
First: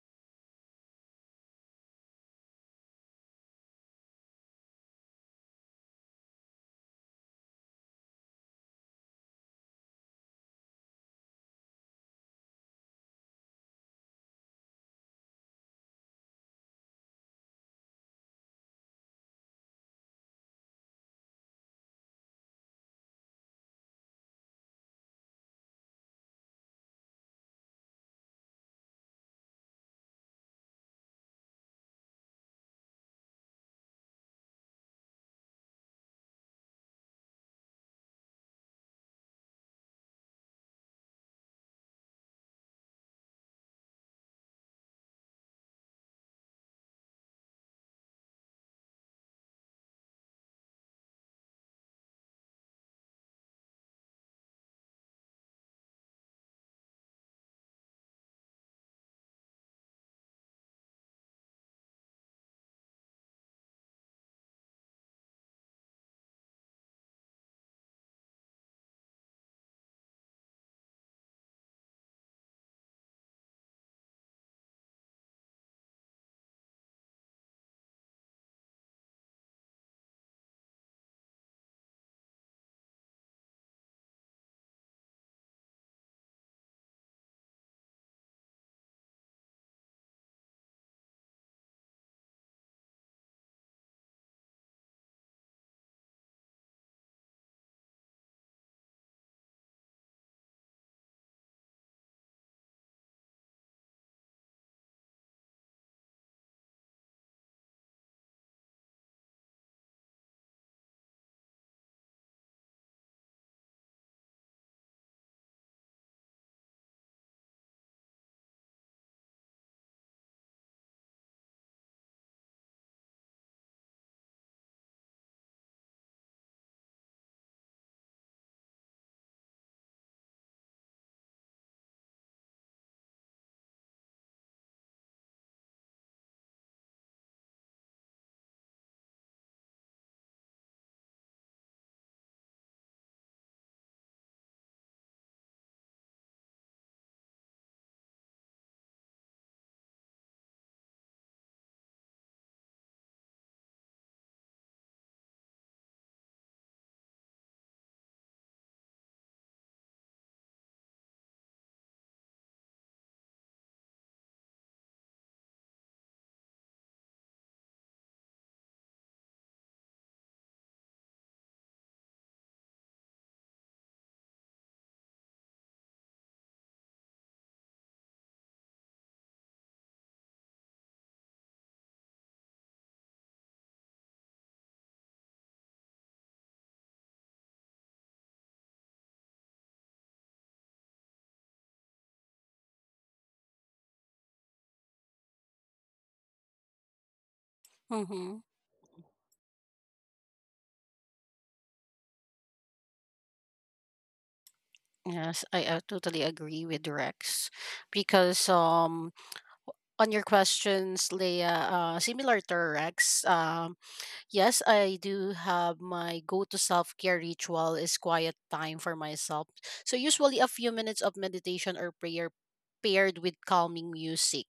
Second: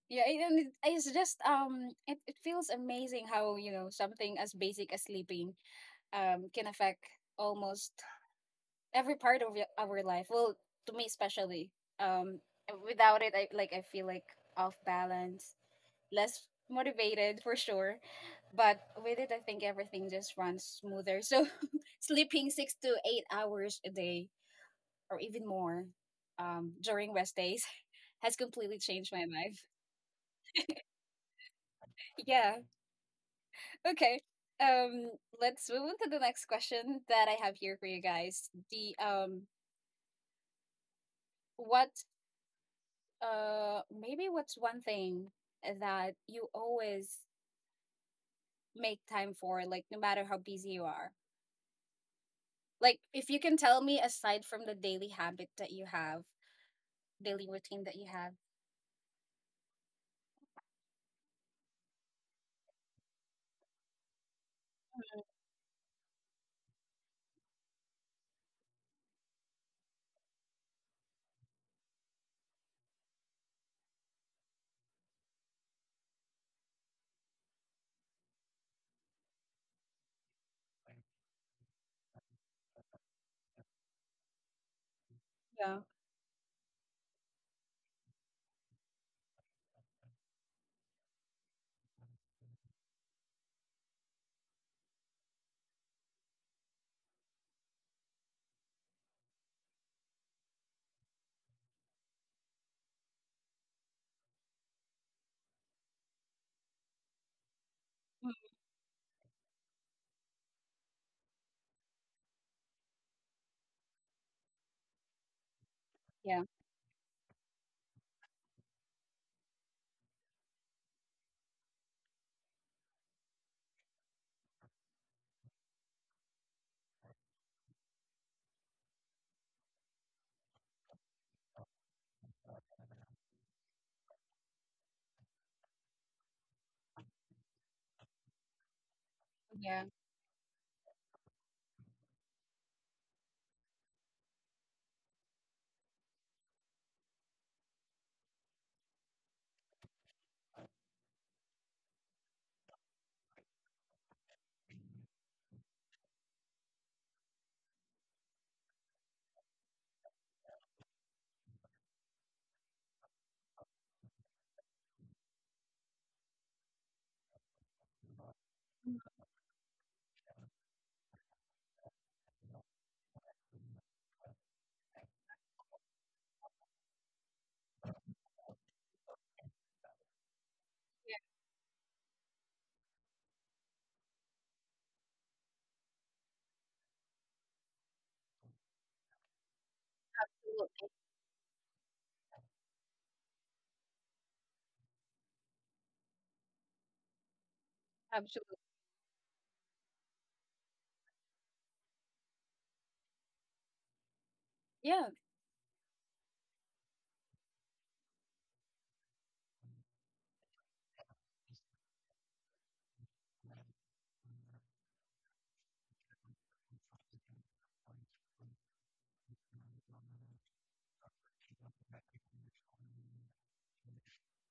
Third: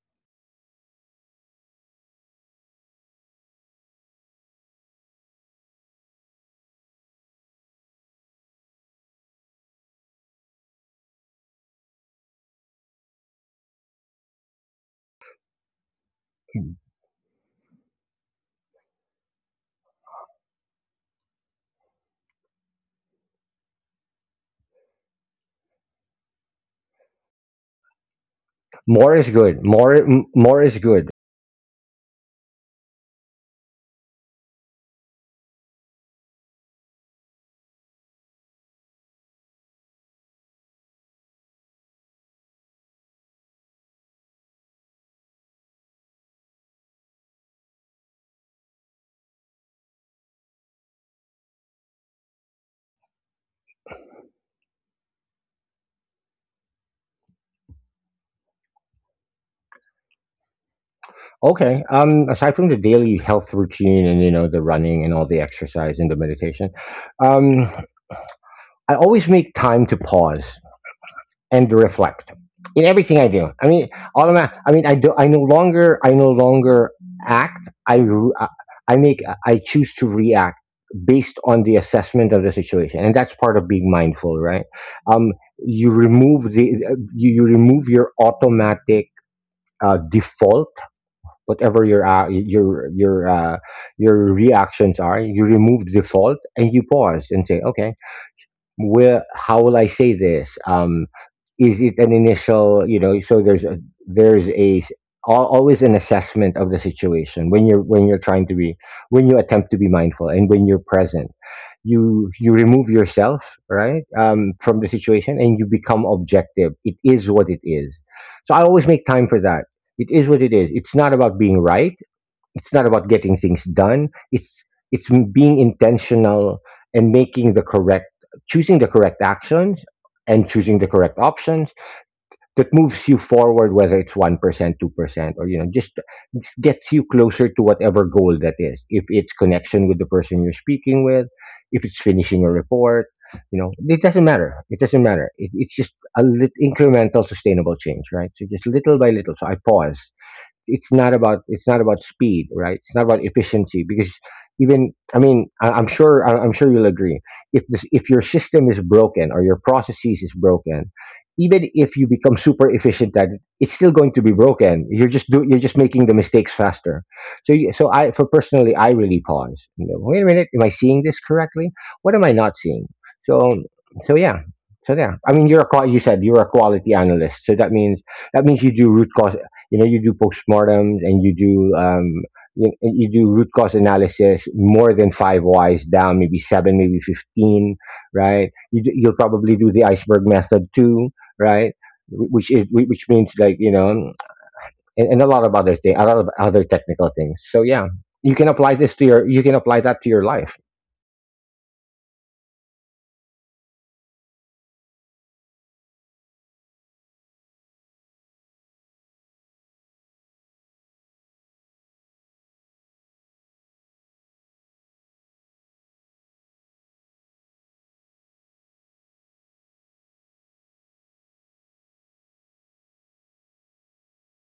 A: Yeah, it, and it, it's just um it, it feels amazing how, you know, something as basic as sleeping um can affect almost every part of y- our life. Well, to me especially. Um without it I like I feel like off balance, less motivated for sure, but with it I think everything just runs smoother. So sleeping six to eight hours a day or even more, um, during rest days has completely changed my
B: More is
A: life.
B: good. More, m- more is good.
A: Yeah. Okay. um let's move on to the next question that I have here for you guys. The um what uh maybe what's one thing that you always make time for, like no matter how busy you are? Like, if you can tell me, aside from the daily habit that you have, daily routine that you have.
B: Okay. Um, aside from the daily health routine and you know the running and all the exercise and the meditation, um, I always make time to pause and to reflect in everything I do. I mean, all of my, I mean, I do. I no longer. I no longer act. I. re- I I make. I choose to react based on the assessment of the situation, and that's part of being mindful, right? Um,
A: Yeah.
B: you remove the. uh, You, you remove your automatic uh, default. Whatever your uh, your your uh, your reactions are, you remove the default and you pause and say, okay, where how will I say this? Um is it an initial, you know? So there's a, there's a s- al- always an assessment of the situation when you're, when
A: Mm.
B: you're trying to be, when you attempt to be mindful, and when you're present, you you remove yourself, right, um, from the situation, and you become
A: Yeah,
B: objective. It is what it is. So I always make time for that. It is what it is. It's not about being right. It's not about getting things done. It's it's being intentional and making the correct, choosing the correct actions and choosing the correct options that moves you forward, whether it's one percent, two percent, or you know, just just gets you closer to whatever goal that is. If it's
A: yeah,
B: connection with the person you're speaking with, if it's finishing a report, you know, it doesn't matter. It doesn't matter. It, it's just a lit- incremental sustainable change, right? So just little by little. So I pause. It's not about, it's not about speed, right? It's not about efficiency because, even, I mean, I, I'm sure, I, I'm sure you'll agree, if this, if your system is broken or your processes is broken, even if you become super efficient at it, it's still going to be broken. You're just do, you're just making the mistakes faster. So you, so I, for personally, I really pause. You know, wait a minute, am I seeing this correctly? What am I not seeing? So, so yeah. So yeah, I mean, you're a qua- you said you're a quality analyst, so that means, that means you do root cause, you know, you do postmortems,
A: yeah,
B: and you do um you, you do root cause analysis more than five Y's down, maybe seven, maybe fifteen, right? you do, you'll probably do the iceberg method
A: absolutely,
B: too, right? Wh- which is whi- which means, like, you know, and, and a lot of other things, a lot of other technical things. So yeah,
C: Mm-hmm.
B: you
A: absolutely.
B: can apply this to your you can apply that to your life.
A: Yeah,
C: Yes, I uh totally agree with Rex because um on your questions, Leia, uh, similar to Rex, um, yes, I do have my go-to self-care ritual is quiet time for myself. So usually a few minutes of meditation or prayer paired with calming music.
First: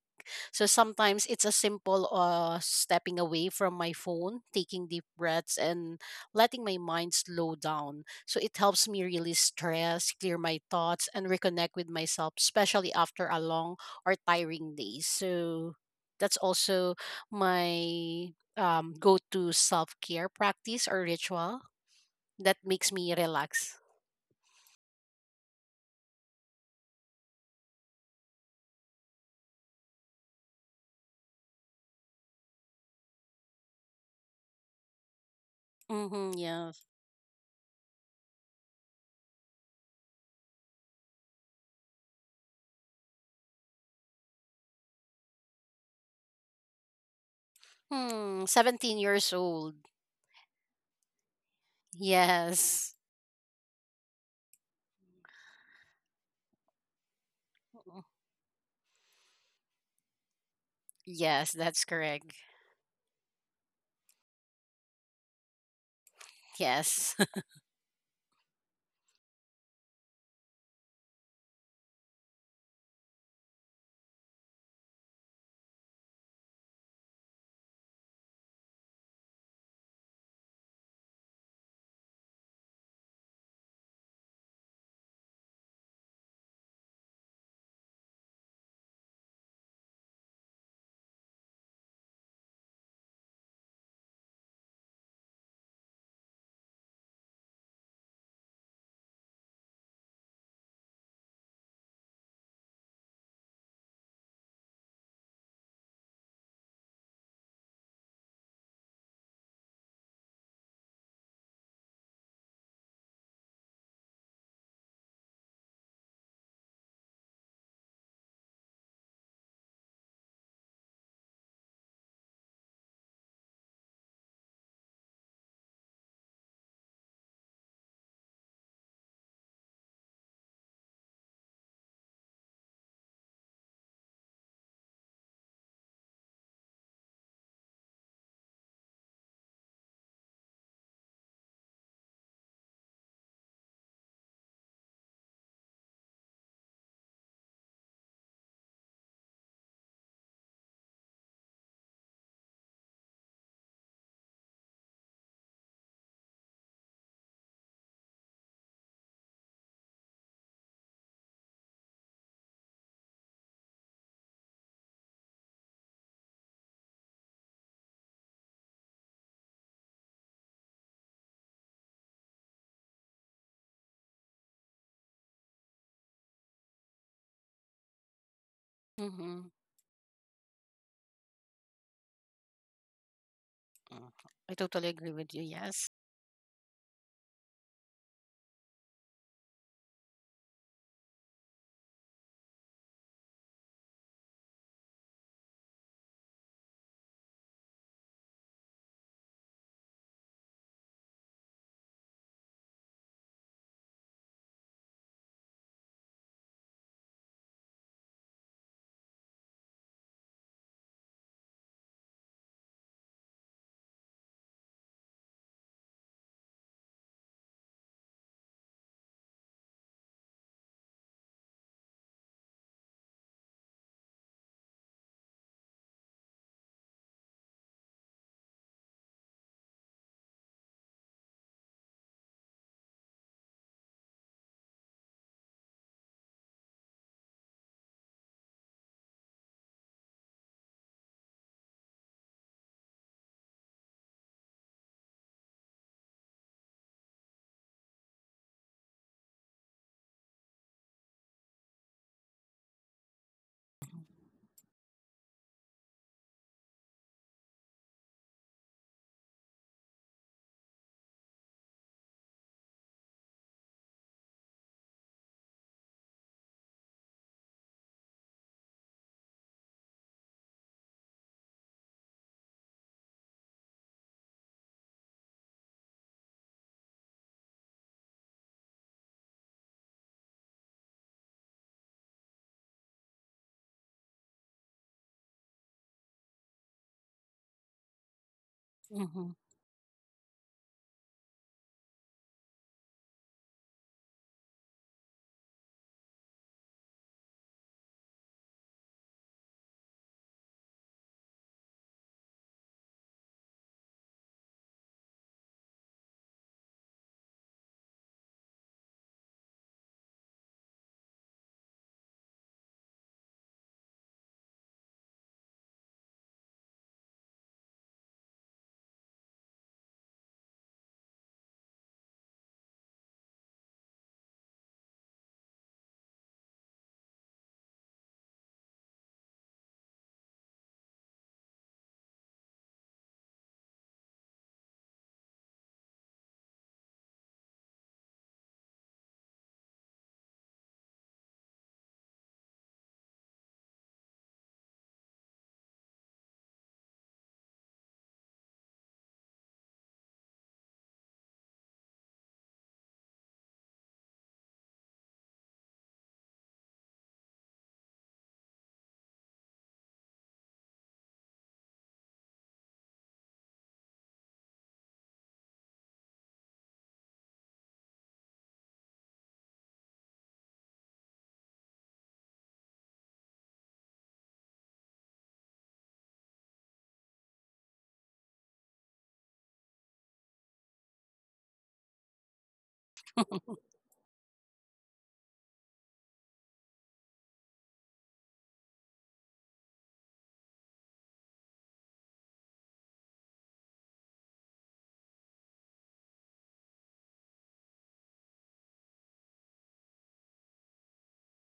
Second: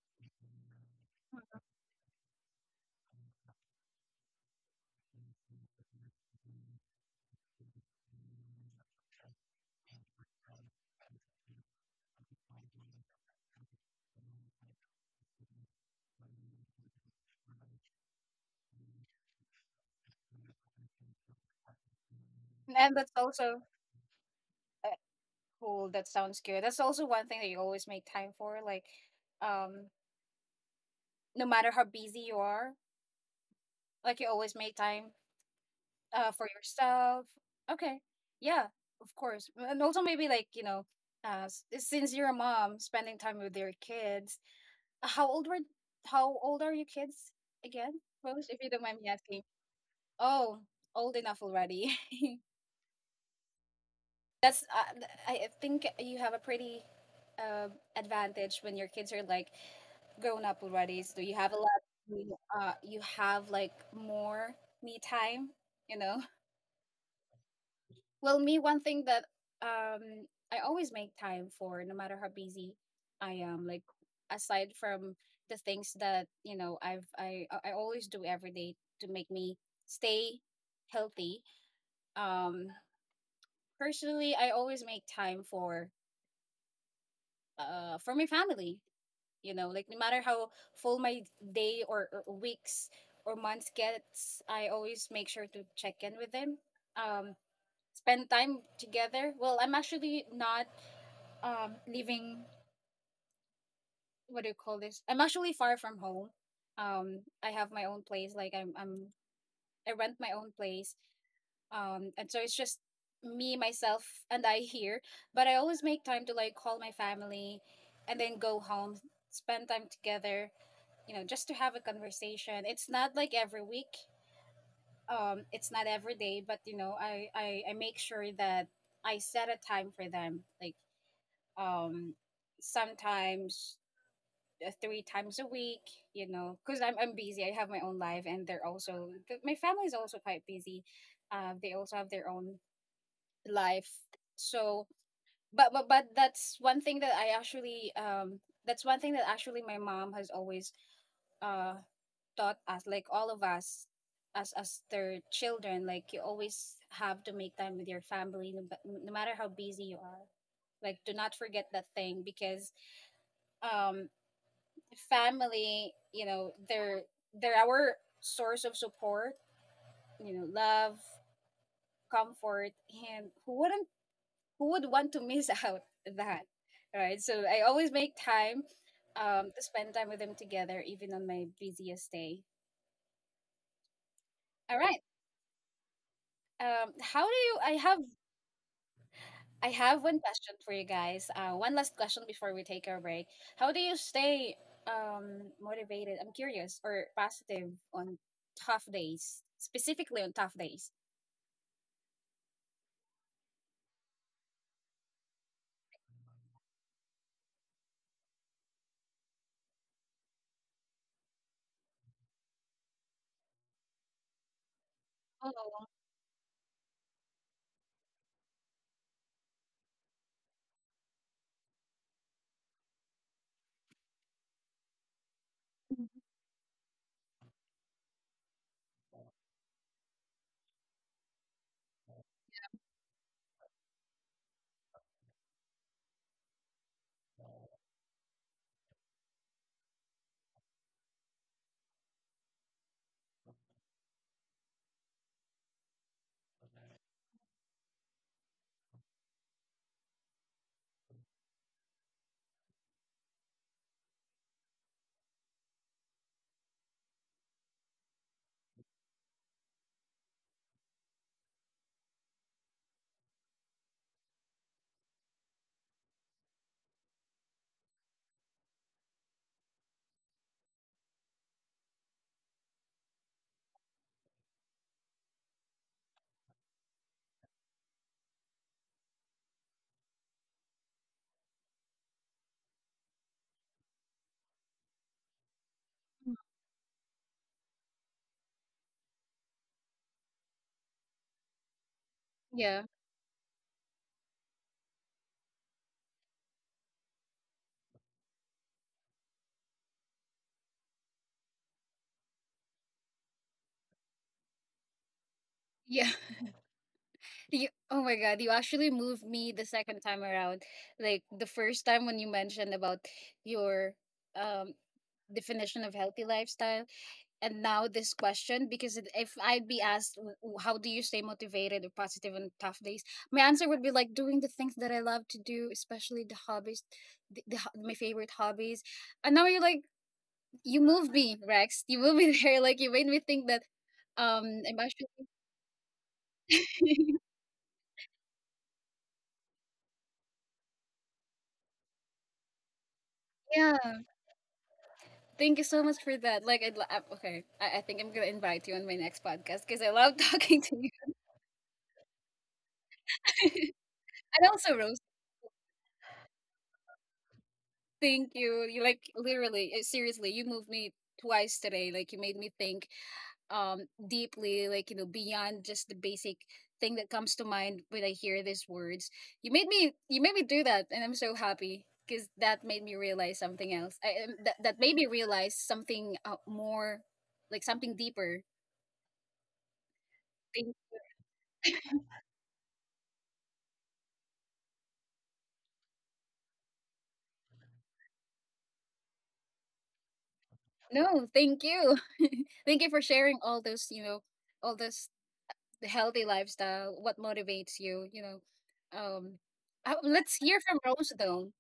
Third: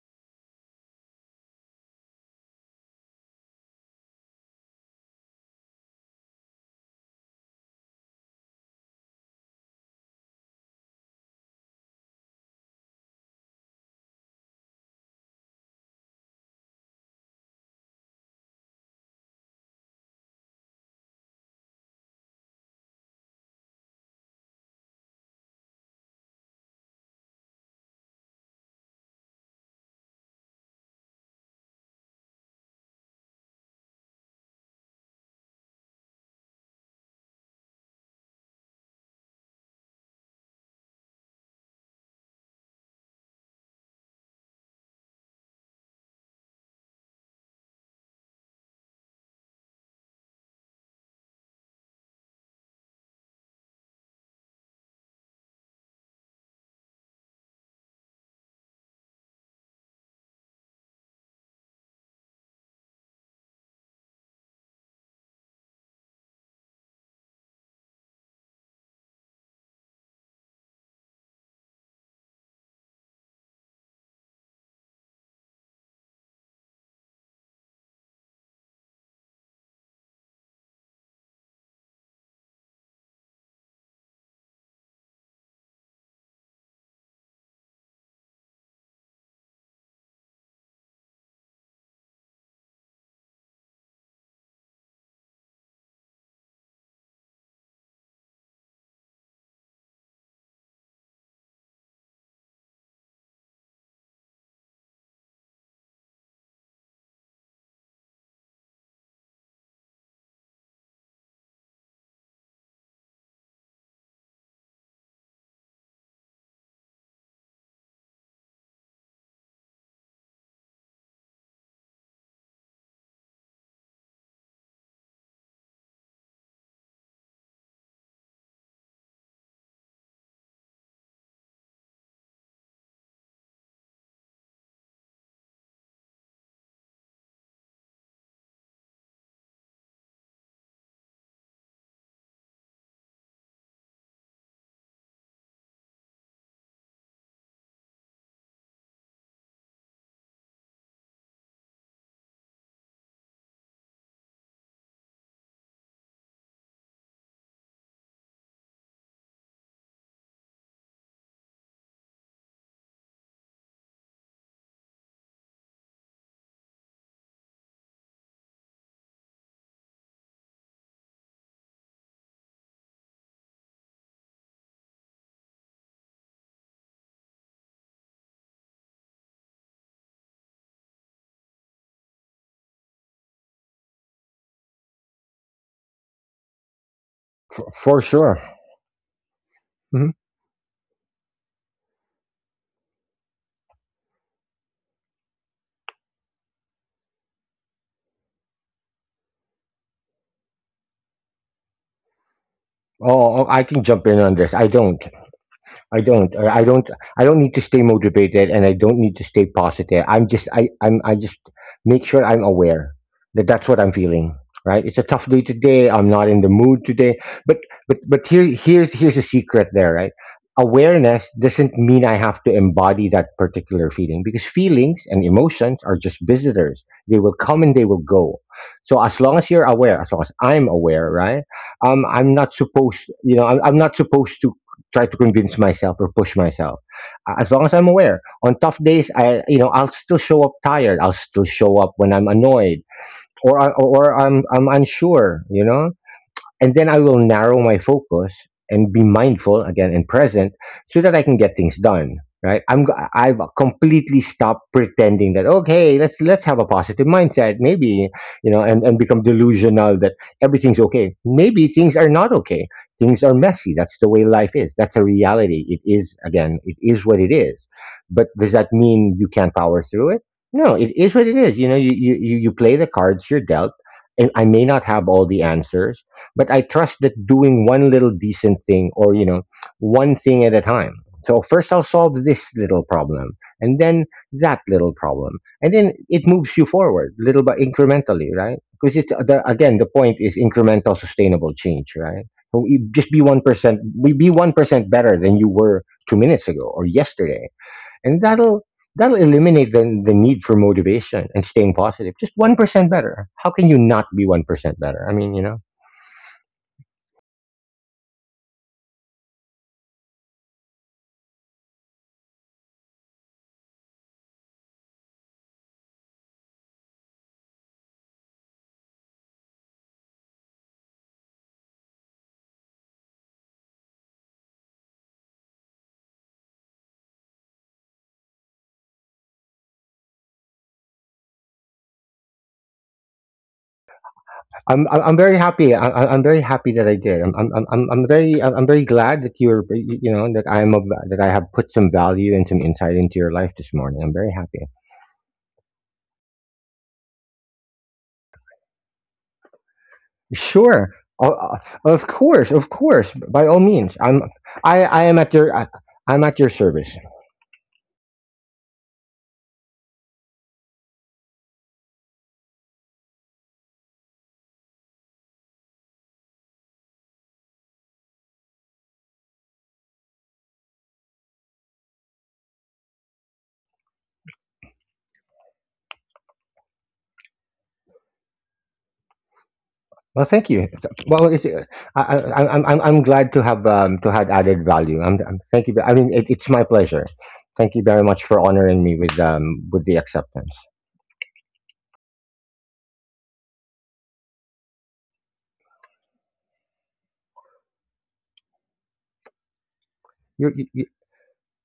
C: So sometimes it's a simple uh stepping away from my phone, taking deep breaths and letting my mind slow down. So it helps me release stress, clear my thoughts and reconnect with myself, especially after a long or tiring day. So that's also my um go-to self-care practice or ritual that makes
A: and that's
C: me
A: also
C: relax.
A: uh, cool. That sounds good. That's also one thing that you always make time for. Like, um, no matter how busy you are, like you always make time uh
C: Mhm,
A: for
C: yes.
A: yourself. Okay, yeah, of course. And also maybe, like, you know, uh, s- since you're a mom, spending time with your kids. How old were? How old are your kids again?
C: Hmm,
A: Rose, if you don't
C: seventeen
A: mind me
C: years
A: asking.
C: old.
A: Oh, old enough already.
C: Yes.
A: That's uh, th- I think you have a pretty uh, advantage when your kids are like grown up already. So you
C: Yes,
A: have a lot.
C: that's correct.
A: You, Uh, you have like more me time. You know.
C: Yes.
A: Well, me, one thing that um I always make time for, no matter how busy I am. Like, aside from the things that, you know, I've I I always do every day to make me stay healthy. Um, personally, I always make time for uh for my family, you know, like no matter how full my day, or, or weeks or months gets, I always make sure to check in with them, um spend time together. Well, I'm actually not um living, what do you call this, I'm actually far from home. um I have my own place, like i'm i'm I rent my own place, um and so it's just me, myself, and I here. But I always make time to, like, call my family and then go home, spend time together, you know, just to have a conversation. It's not like every week, um it's not every day, but you know, i i, I make sure that I set a time for them, like um sometimes uh, three times a week, you know, because I'm, I'm busy, I have my own life, and they're also 'cause my family is also quite busy. Uh, they also have their own life. So, but but but that's one thing that I actually um that's one thing that actually my mom has always uh taught us, like all of us as as their children, like you always have to make time with your family, no, ba- no matter how busy you are. Like, do not forget that thing because um family, you know, they're they're our source of support, you know, love, comfort, and who wouldn't, who would want to miss out that, right? So I always make time, um,
C: Hmm.
A: to spend time with them together even on my busiest day.
C: I
A: All
C: totally
A: right,
C: agree with you. Yes.
A: um, how do you, I
B: f-
A: have,
B: For sure.
A: I have one
B: Mhm.
A: question for you guys, uh, one last question before we take our break. How do you stay um, motivated, I'm curious, or positive on tough days, specifically on tough days?
B: Oh, oh, I can jump in on this. I don't I don't. I I don't. I don't need to stay motivated, and I don't need to stay positive. I'm just. I. I'm. I just make sure I'm aware that that's what I'm feeling. Right. It's a tough day
A: Oh.
B: today. I'm not in the mood today. But but but here, here's here's a secret there. Right. Awareness doesn't mean I have to embody that particular feeling, because feelings and emotions are
A: Mhm.
B: just visitors. They will come and they will go. So as long as you're aware, as long as I'm aware, right? um, I'm not supposed, you know, I'm, I'm not supposed to try to convince myself or push myself. Uh, As long as I'm aware, on tough days, I you know, I'll still show up tired. I'll still show up when I'm annoyed, or I- or I'm I'm unsure. You know, and then I will narrow my focus and be mindful again and present so that I can get things done. Right? I'm g- I've completely stopped pretending that, okay, let's let's have a positive mindset, maybe, you know, and and become delusional that everything's okay. Maybe things are not okay. Things are messy. That's the way life is. That's a reality. It is. Again, it is what it is. But does that mean you can't power through it? No, it is what it is. You know, you you you you play the cards you're dealt, and I may not have all the answers, but I trust that doing one little decent thing, or, you know, one thing at a time. So first I'll solve this little problem, and then that little problem. And then it moves you forward little by incrementally, right? Because it's the,
C: Hmm.
B: again, the point is incremental sustainable change, right? So you
A: Yeah.
B: just be one percent, we be one percent better than you were two minutes ago or yesterday. And that'll, that'll eliminate the, the need for motivation and staying positive. Just one percent better. How can you not be one percent better? I mean, you know?
A: Yeah. You, oh my god, you actually moved me the second time around. Like the first time when you mentioned about your um definition of healthy lifestyle, and now this question, because it- if I'd be asked w- w- how do you stay motivated or positive on tough days, my answer would be like doing the things that I love to do, especially the hobbies, the, the ho- my favorite hobbies. And now you're like, you moved me, Rex. You moved me there. Like, you made me think that um
B: I'm
A: I'm
B: I'm
A: actually
B: I'm very happy. I- I- I'm very happy that I did. I'm I'm I'm I'm I'm very I'm I'm very glad that you're, you you know that I'm a, that I have put some value and some insight into your life this
A: yeah.
B: morning. I'm very happy.
A: Thank you so much for that. Like, I'd lo- uh, okay, I, I think I'm gonna invite you on my next podcast because I love talking to
B: Sure.
A: you.
B: O- o- Of course, of course. By all
A: And
B: means. I'm
A: also,
B: I I
A: Rose,
B: am at your, I, I'm at your service.
A: thank you. You, like, literally, uh, seriously, you moved me twice today. Like, you made me think um deeply, like, you know, beyond just the basic thing that comes to mind when I hear these words. You made me, you made me do that, and I'm so happy because that made me realize something else. I um, that that made me realize something uh, more, like something deeper.
B: Well, thank you. Th- Well, it's, uh, I, I, I'm, I'm I'm glad to have um, to have added value. I'm, I'm, thank you. I mean, it, it's my pleasure. Thank you very much for honoring me with um, with the acceptance.
A: No, thank you. Thank you for sharing all those, you know, all this healthy lifestyle, what motivates you, you know. Um uh, let's
B: You,
A: hear
B: you,
A: from
B: you
A: Rose though.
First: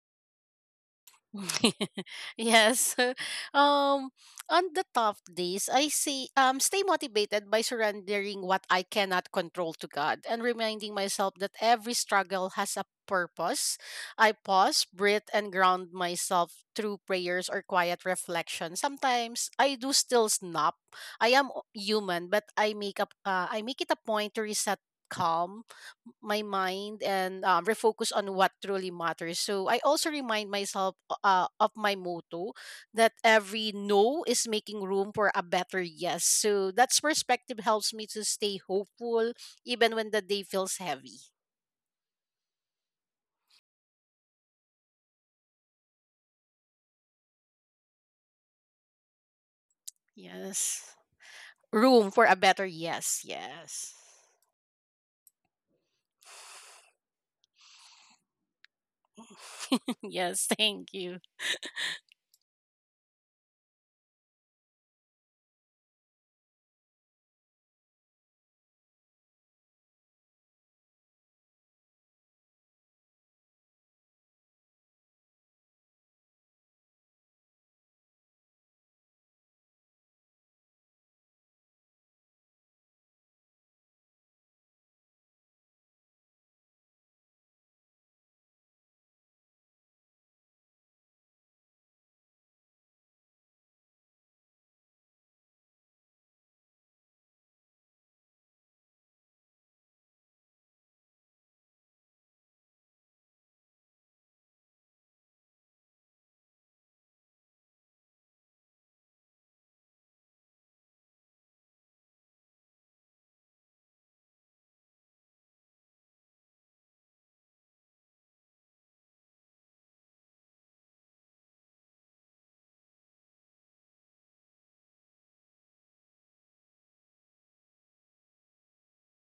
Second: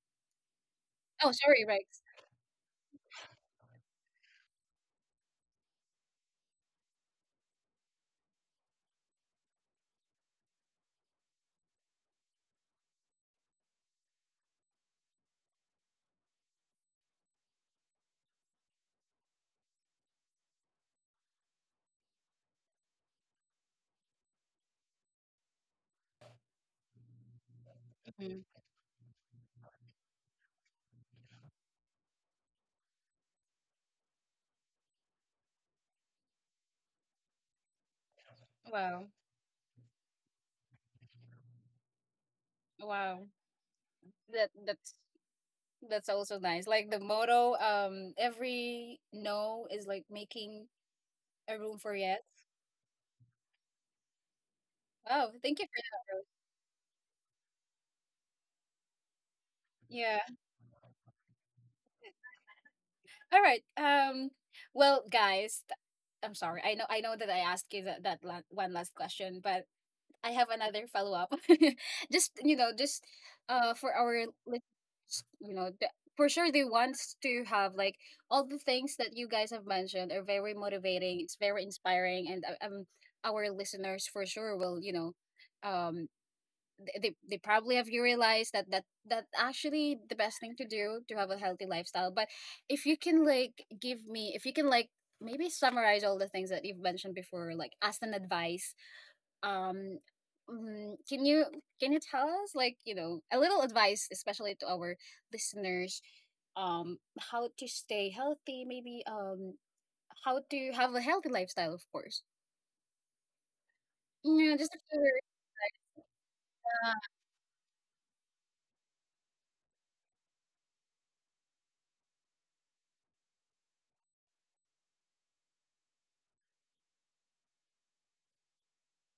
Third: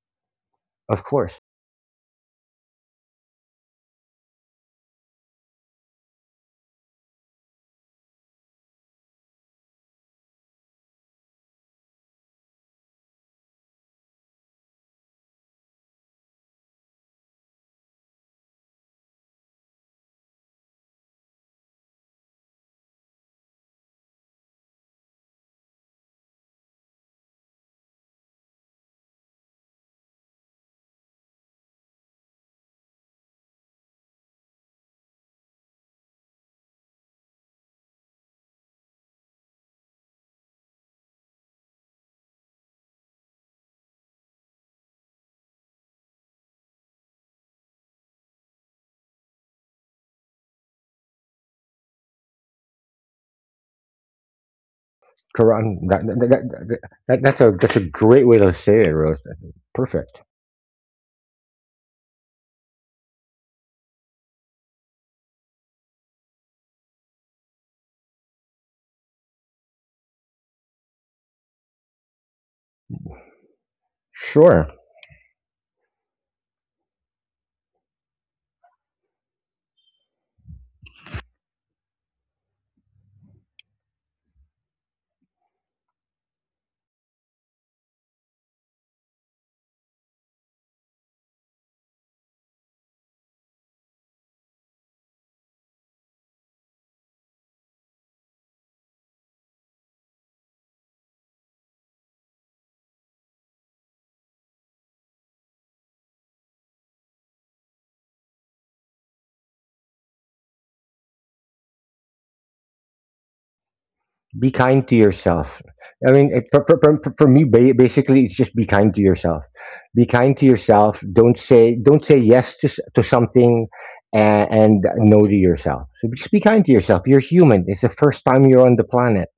B: of
A: Oh,
B: course.
A: sorry, Rex.
C: Yes. Um, on the tough days, I see. Um, stay motivated by surrendering what I cannot control to God and reminding myself that every struggle has a purpose. I pause, breathe, and ground myself through prayers or quiet reflection. Sometimes I do still snap. I am o- human, but I make up. Uh, I make it a point to reset, calm my mind and um, refocus on
A: Mhm.
C: what truly matters. So I also remind myself uh, of my motto that every no is making room for a better yes. So that's perspective helps me to stay
A: Wow.
C: hopeful even when the day feels heavy.
A: Wow. That that's that's also nice. Like the motto, um every no is like making
C: Yes.
A: a room for
C: Room
A: yes.
C: for a better yes. Yes.
A: Oh, thank you
B: Quran.
A: for that.
B: That, that, that, that, that- that's a, that's a great way to say it, Rose. Perfect.
A: Yeah.
C: Yes. Thank you.
A: All right. Um well, guys, th- I'm sorry. I know I know that I asked you that, that la- one last question, but I have another follow up. Just, you know, just uh for our listeners,
B: Sure.
A: you know, the, for sure they want to have, like, all the things that you guys have mentioned are very motivating. It's very inspiring, and, uh, um, our listeners for sure will, you know, um, th- they they probably have, you realized that that that actually the best thing to do to have a healthy lifestyle. But if you can, like, give me, if you can, like, maybe summarize all the things that you've mentioned before, like as an advice, um mm, can you, can you tell us, like, you know, a little advice, especially to our listeners, um how to stay healthy, maybe um how to have a healthy lifestyle, of course.
B: Be
A: Yeah,
B: kind to
A: just a few.
B: yourself. I mean, it, for, for, for for me, ba- basically, it's just be kind to yourself. Be kind to yourself. Don't say don't say yes to s- to something, and, and no to yourself. So just be kind to yourself. You're human. It's the first time you're on the planet,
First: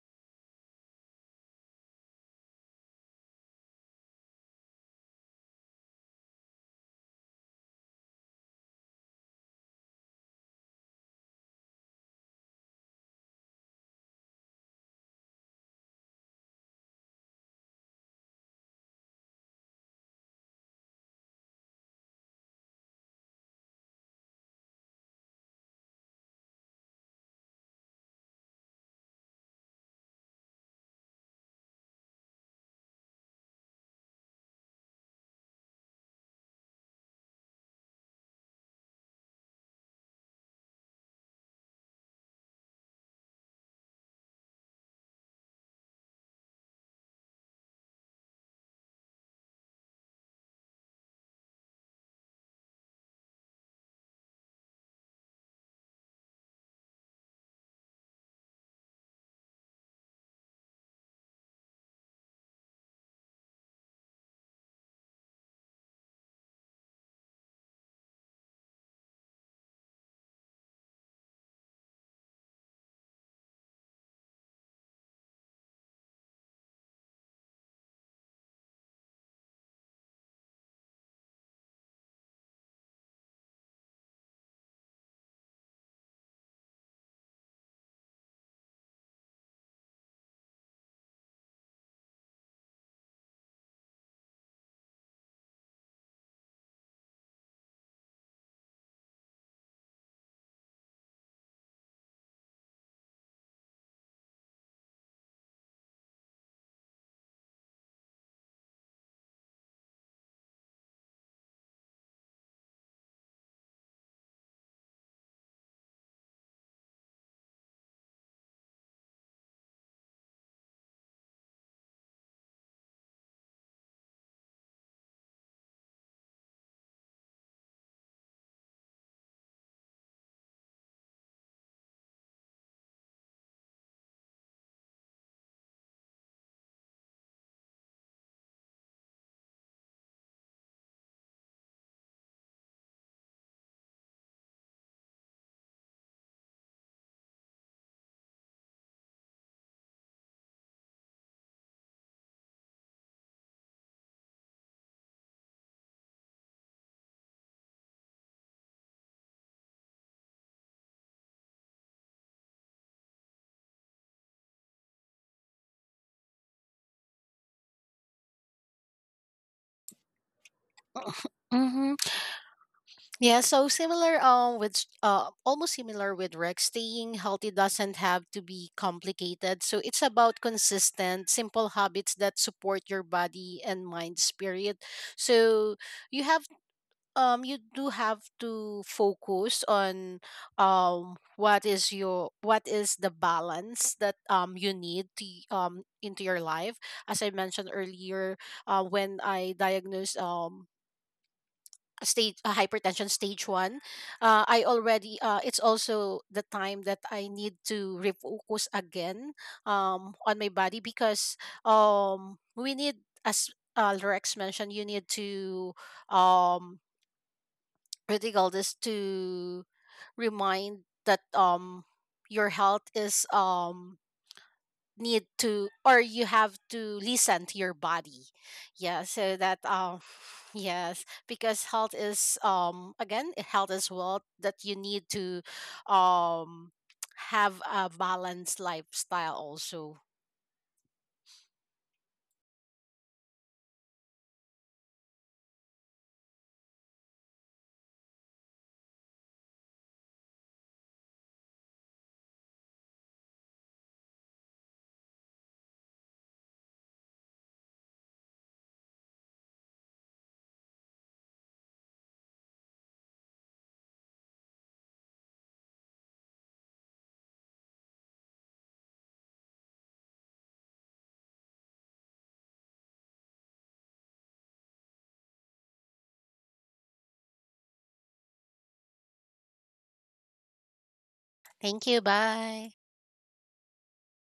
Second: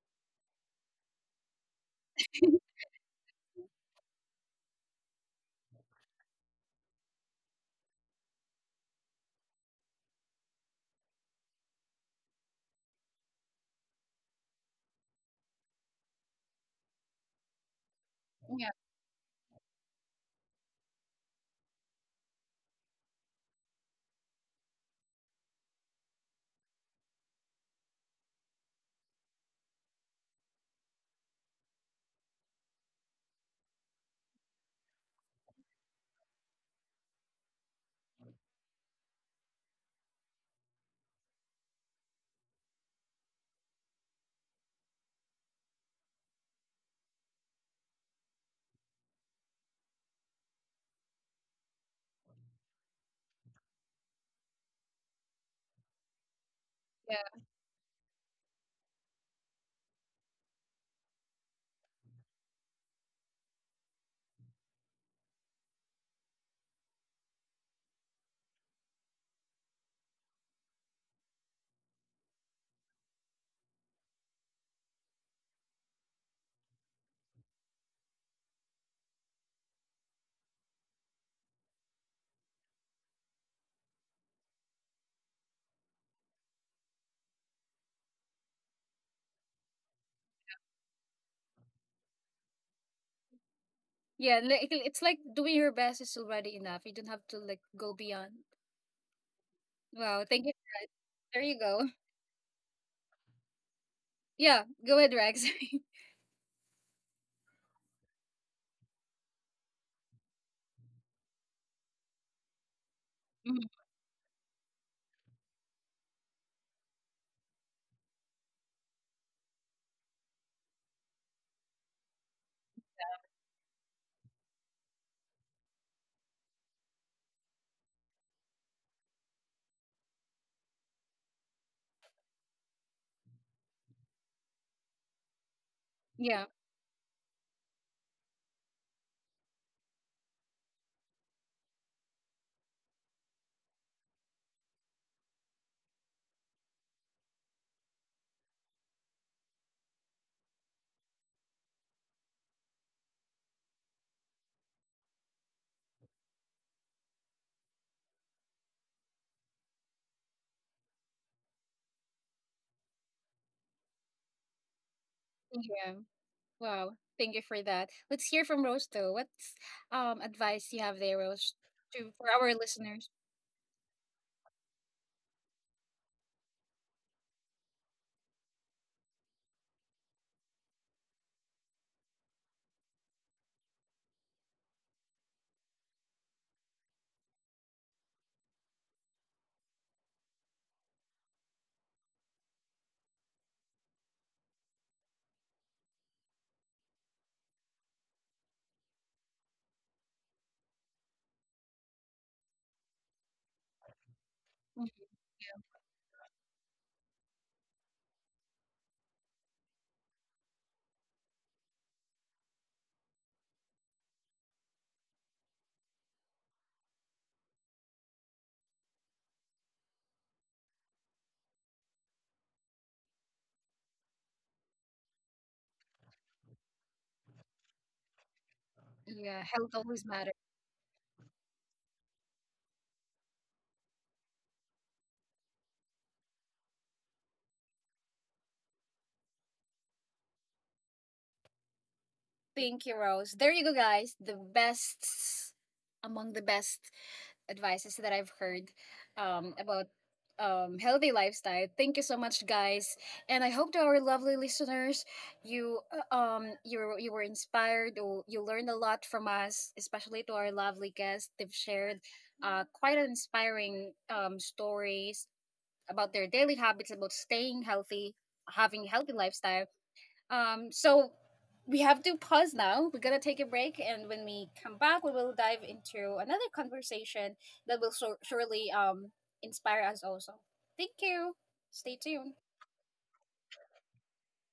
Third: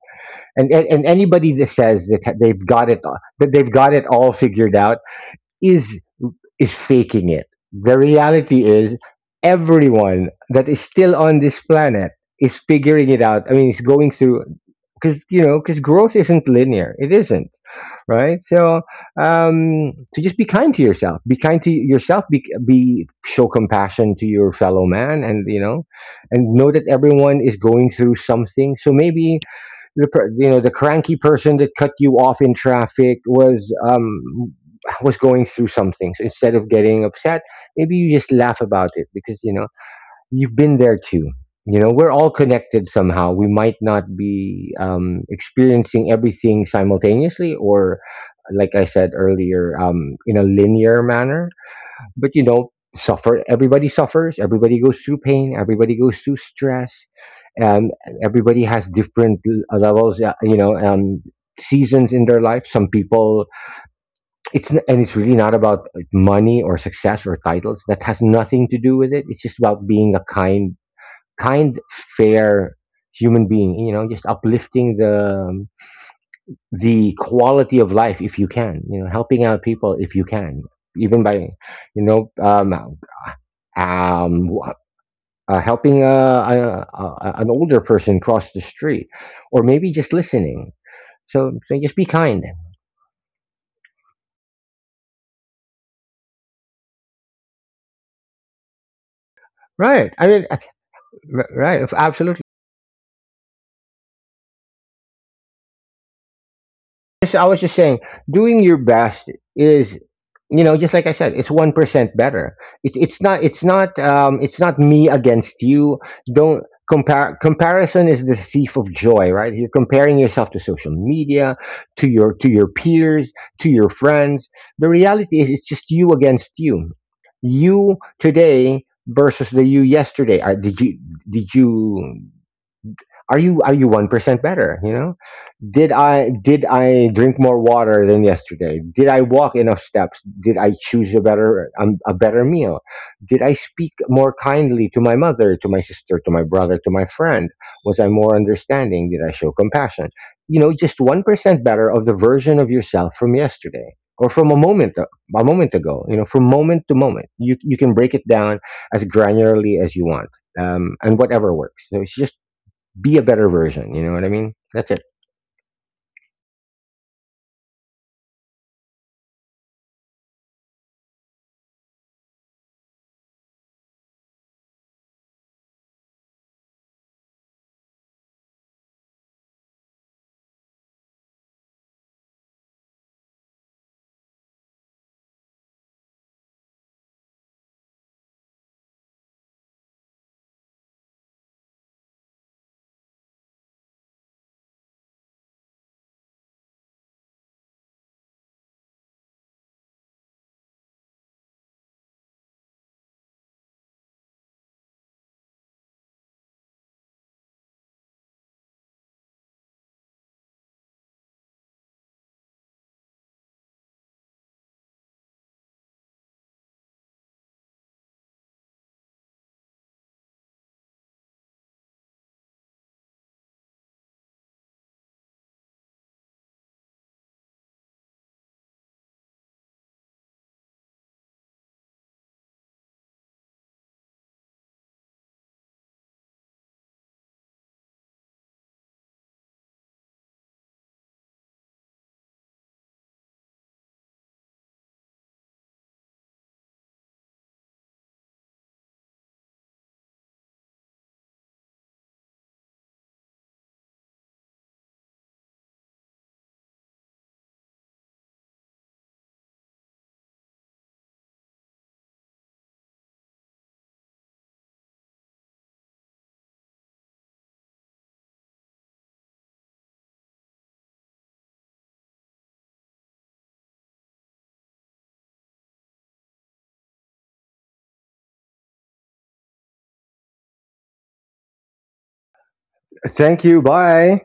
B: and and, and anybody that says that they've got it that they've got it all figured out is is faking it. The reality is everyone that is still on this planet is figuring it out. I mean, it's going through because, you know, because growth isn't linear. It isn't, right.
A: Yeah,
B: So um, so just be kind to yourself. Be kind to yourself. Be, be, show compassion to your fellow man, and you know, and know that everyone is going through something. So maybe the you know, the cranky person that cut you off in traffic was um was going through something. So instead of getting upset, maybe you just laugh about it, because you know, you've been there too. You know, we're all connected somehow. We might not be um experiencing everything simultaneously, or like I said earlier, um in a linear manner, but you know, suffer everybody suffers, everybody goes through pain, everybody goes through stress,
A: yeah,
B: and everybody has different l- levels, uh, you know, um seasons in their life. Some people, it's n- and it's really not about, like, money or success or titles. That has nothing to do with it. It's just about being a kind, kind, fair human being. You know, just uplifting the um, the quality of life if you can, you know, helping out people if you can, even by, you know, um, um, wh- uh, helping a, a, a, an older person cross the street, or maybe just listening. So, so just be kind.
A: yeah. Like, it's like doing your best is already enough. You don't have to, like, go beyond. Wow,
B: Right.
A: thank
B: I
A: you.
B: mean, uh,
A: There you
B: r-
A: go.
B: right. Absolutely.
A: Yeah, go ahead, Rex.
B: Just I was just saying, doing your best is, you know, just like I said, it's one percent better. It's it's not
A: Mhm.
B: it's not um it's not me against you. Don't compare. Comparison is the thief of joy, right? You're comparing yourself to social media, to your to your peers, to your friends. The reality is it's just you against you. You today versus the you yesterday. Are, did you, did you are you, are you one percent better? You know, did
A: Yeah,
B: I did I drink more water than yesterday? Did I walk enough steps? Did I choose a better um, a better meal? Did I speak more kindly to my mother, to my sister, to my brother, to my friend? Was I more understanding? Did I show compassion? You know, just one percent better of the version of yourself from yesterday, or from a moment, a moment ago. You know, from moment to moment, you you can break it down as granularly as you want, um, and whatever works. So it's just be a better version. You know what I mean? That's it.
A: thank you. Wow, thank you for that. Let's hear from Rose though. What's um advice you have there, Rose, to
C: Mhm.
A: for our listeners?
C: Yeah, so similar um with s- uh almost similar with Rex, staying healthy doesn't have to be complicated. So it's about consistent, simple habits that support your body and mind spirit. So you have, um you do have to focus on um what is your, what is the balance that um you need to y- um into your life. As I mentioned earlier, uh, when I diagnosed um stage uh, hypertension stage one, uh, I
A: Mhm.
C: already, uh, it's also the time that I need to refocus again um, on my body because, um, we need, as uh, Rex mentioned, you need to um, critical this to remind that um, your health is, um, need to, or you have to listen to your body. Yeah,
A: Yeah,
C: so
A: health
C: that
A: always
C: um
A: matters.
C: yes, because health is, um again, health is wealth, that you need to um have a balanced lifestyle also.
A: Thank you, Rose. There you go, guys. The best among the best advices that I've heard um, about um, healthy lifestyle. Thank you so much, guys, and I hope to our lovely listeners, you uh, um you you were inspired or you learned a lot from us, especially to our lovely guests. They've shared uh, quite an inspiring um, stories about their daily habits, about staying healthy, having a healthy lifestyle, um, so we have to pause now. We're gonna take a break, and when we come back, we will dive into another conversation that will sur- surely um inspire us also. Thank you. Stay
C: Thank you.
A: tuned.
C: Bye.
B: Thank you. Bye.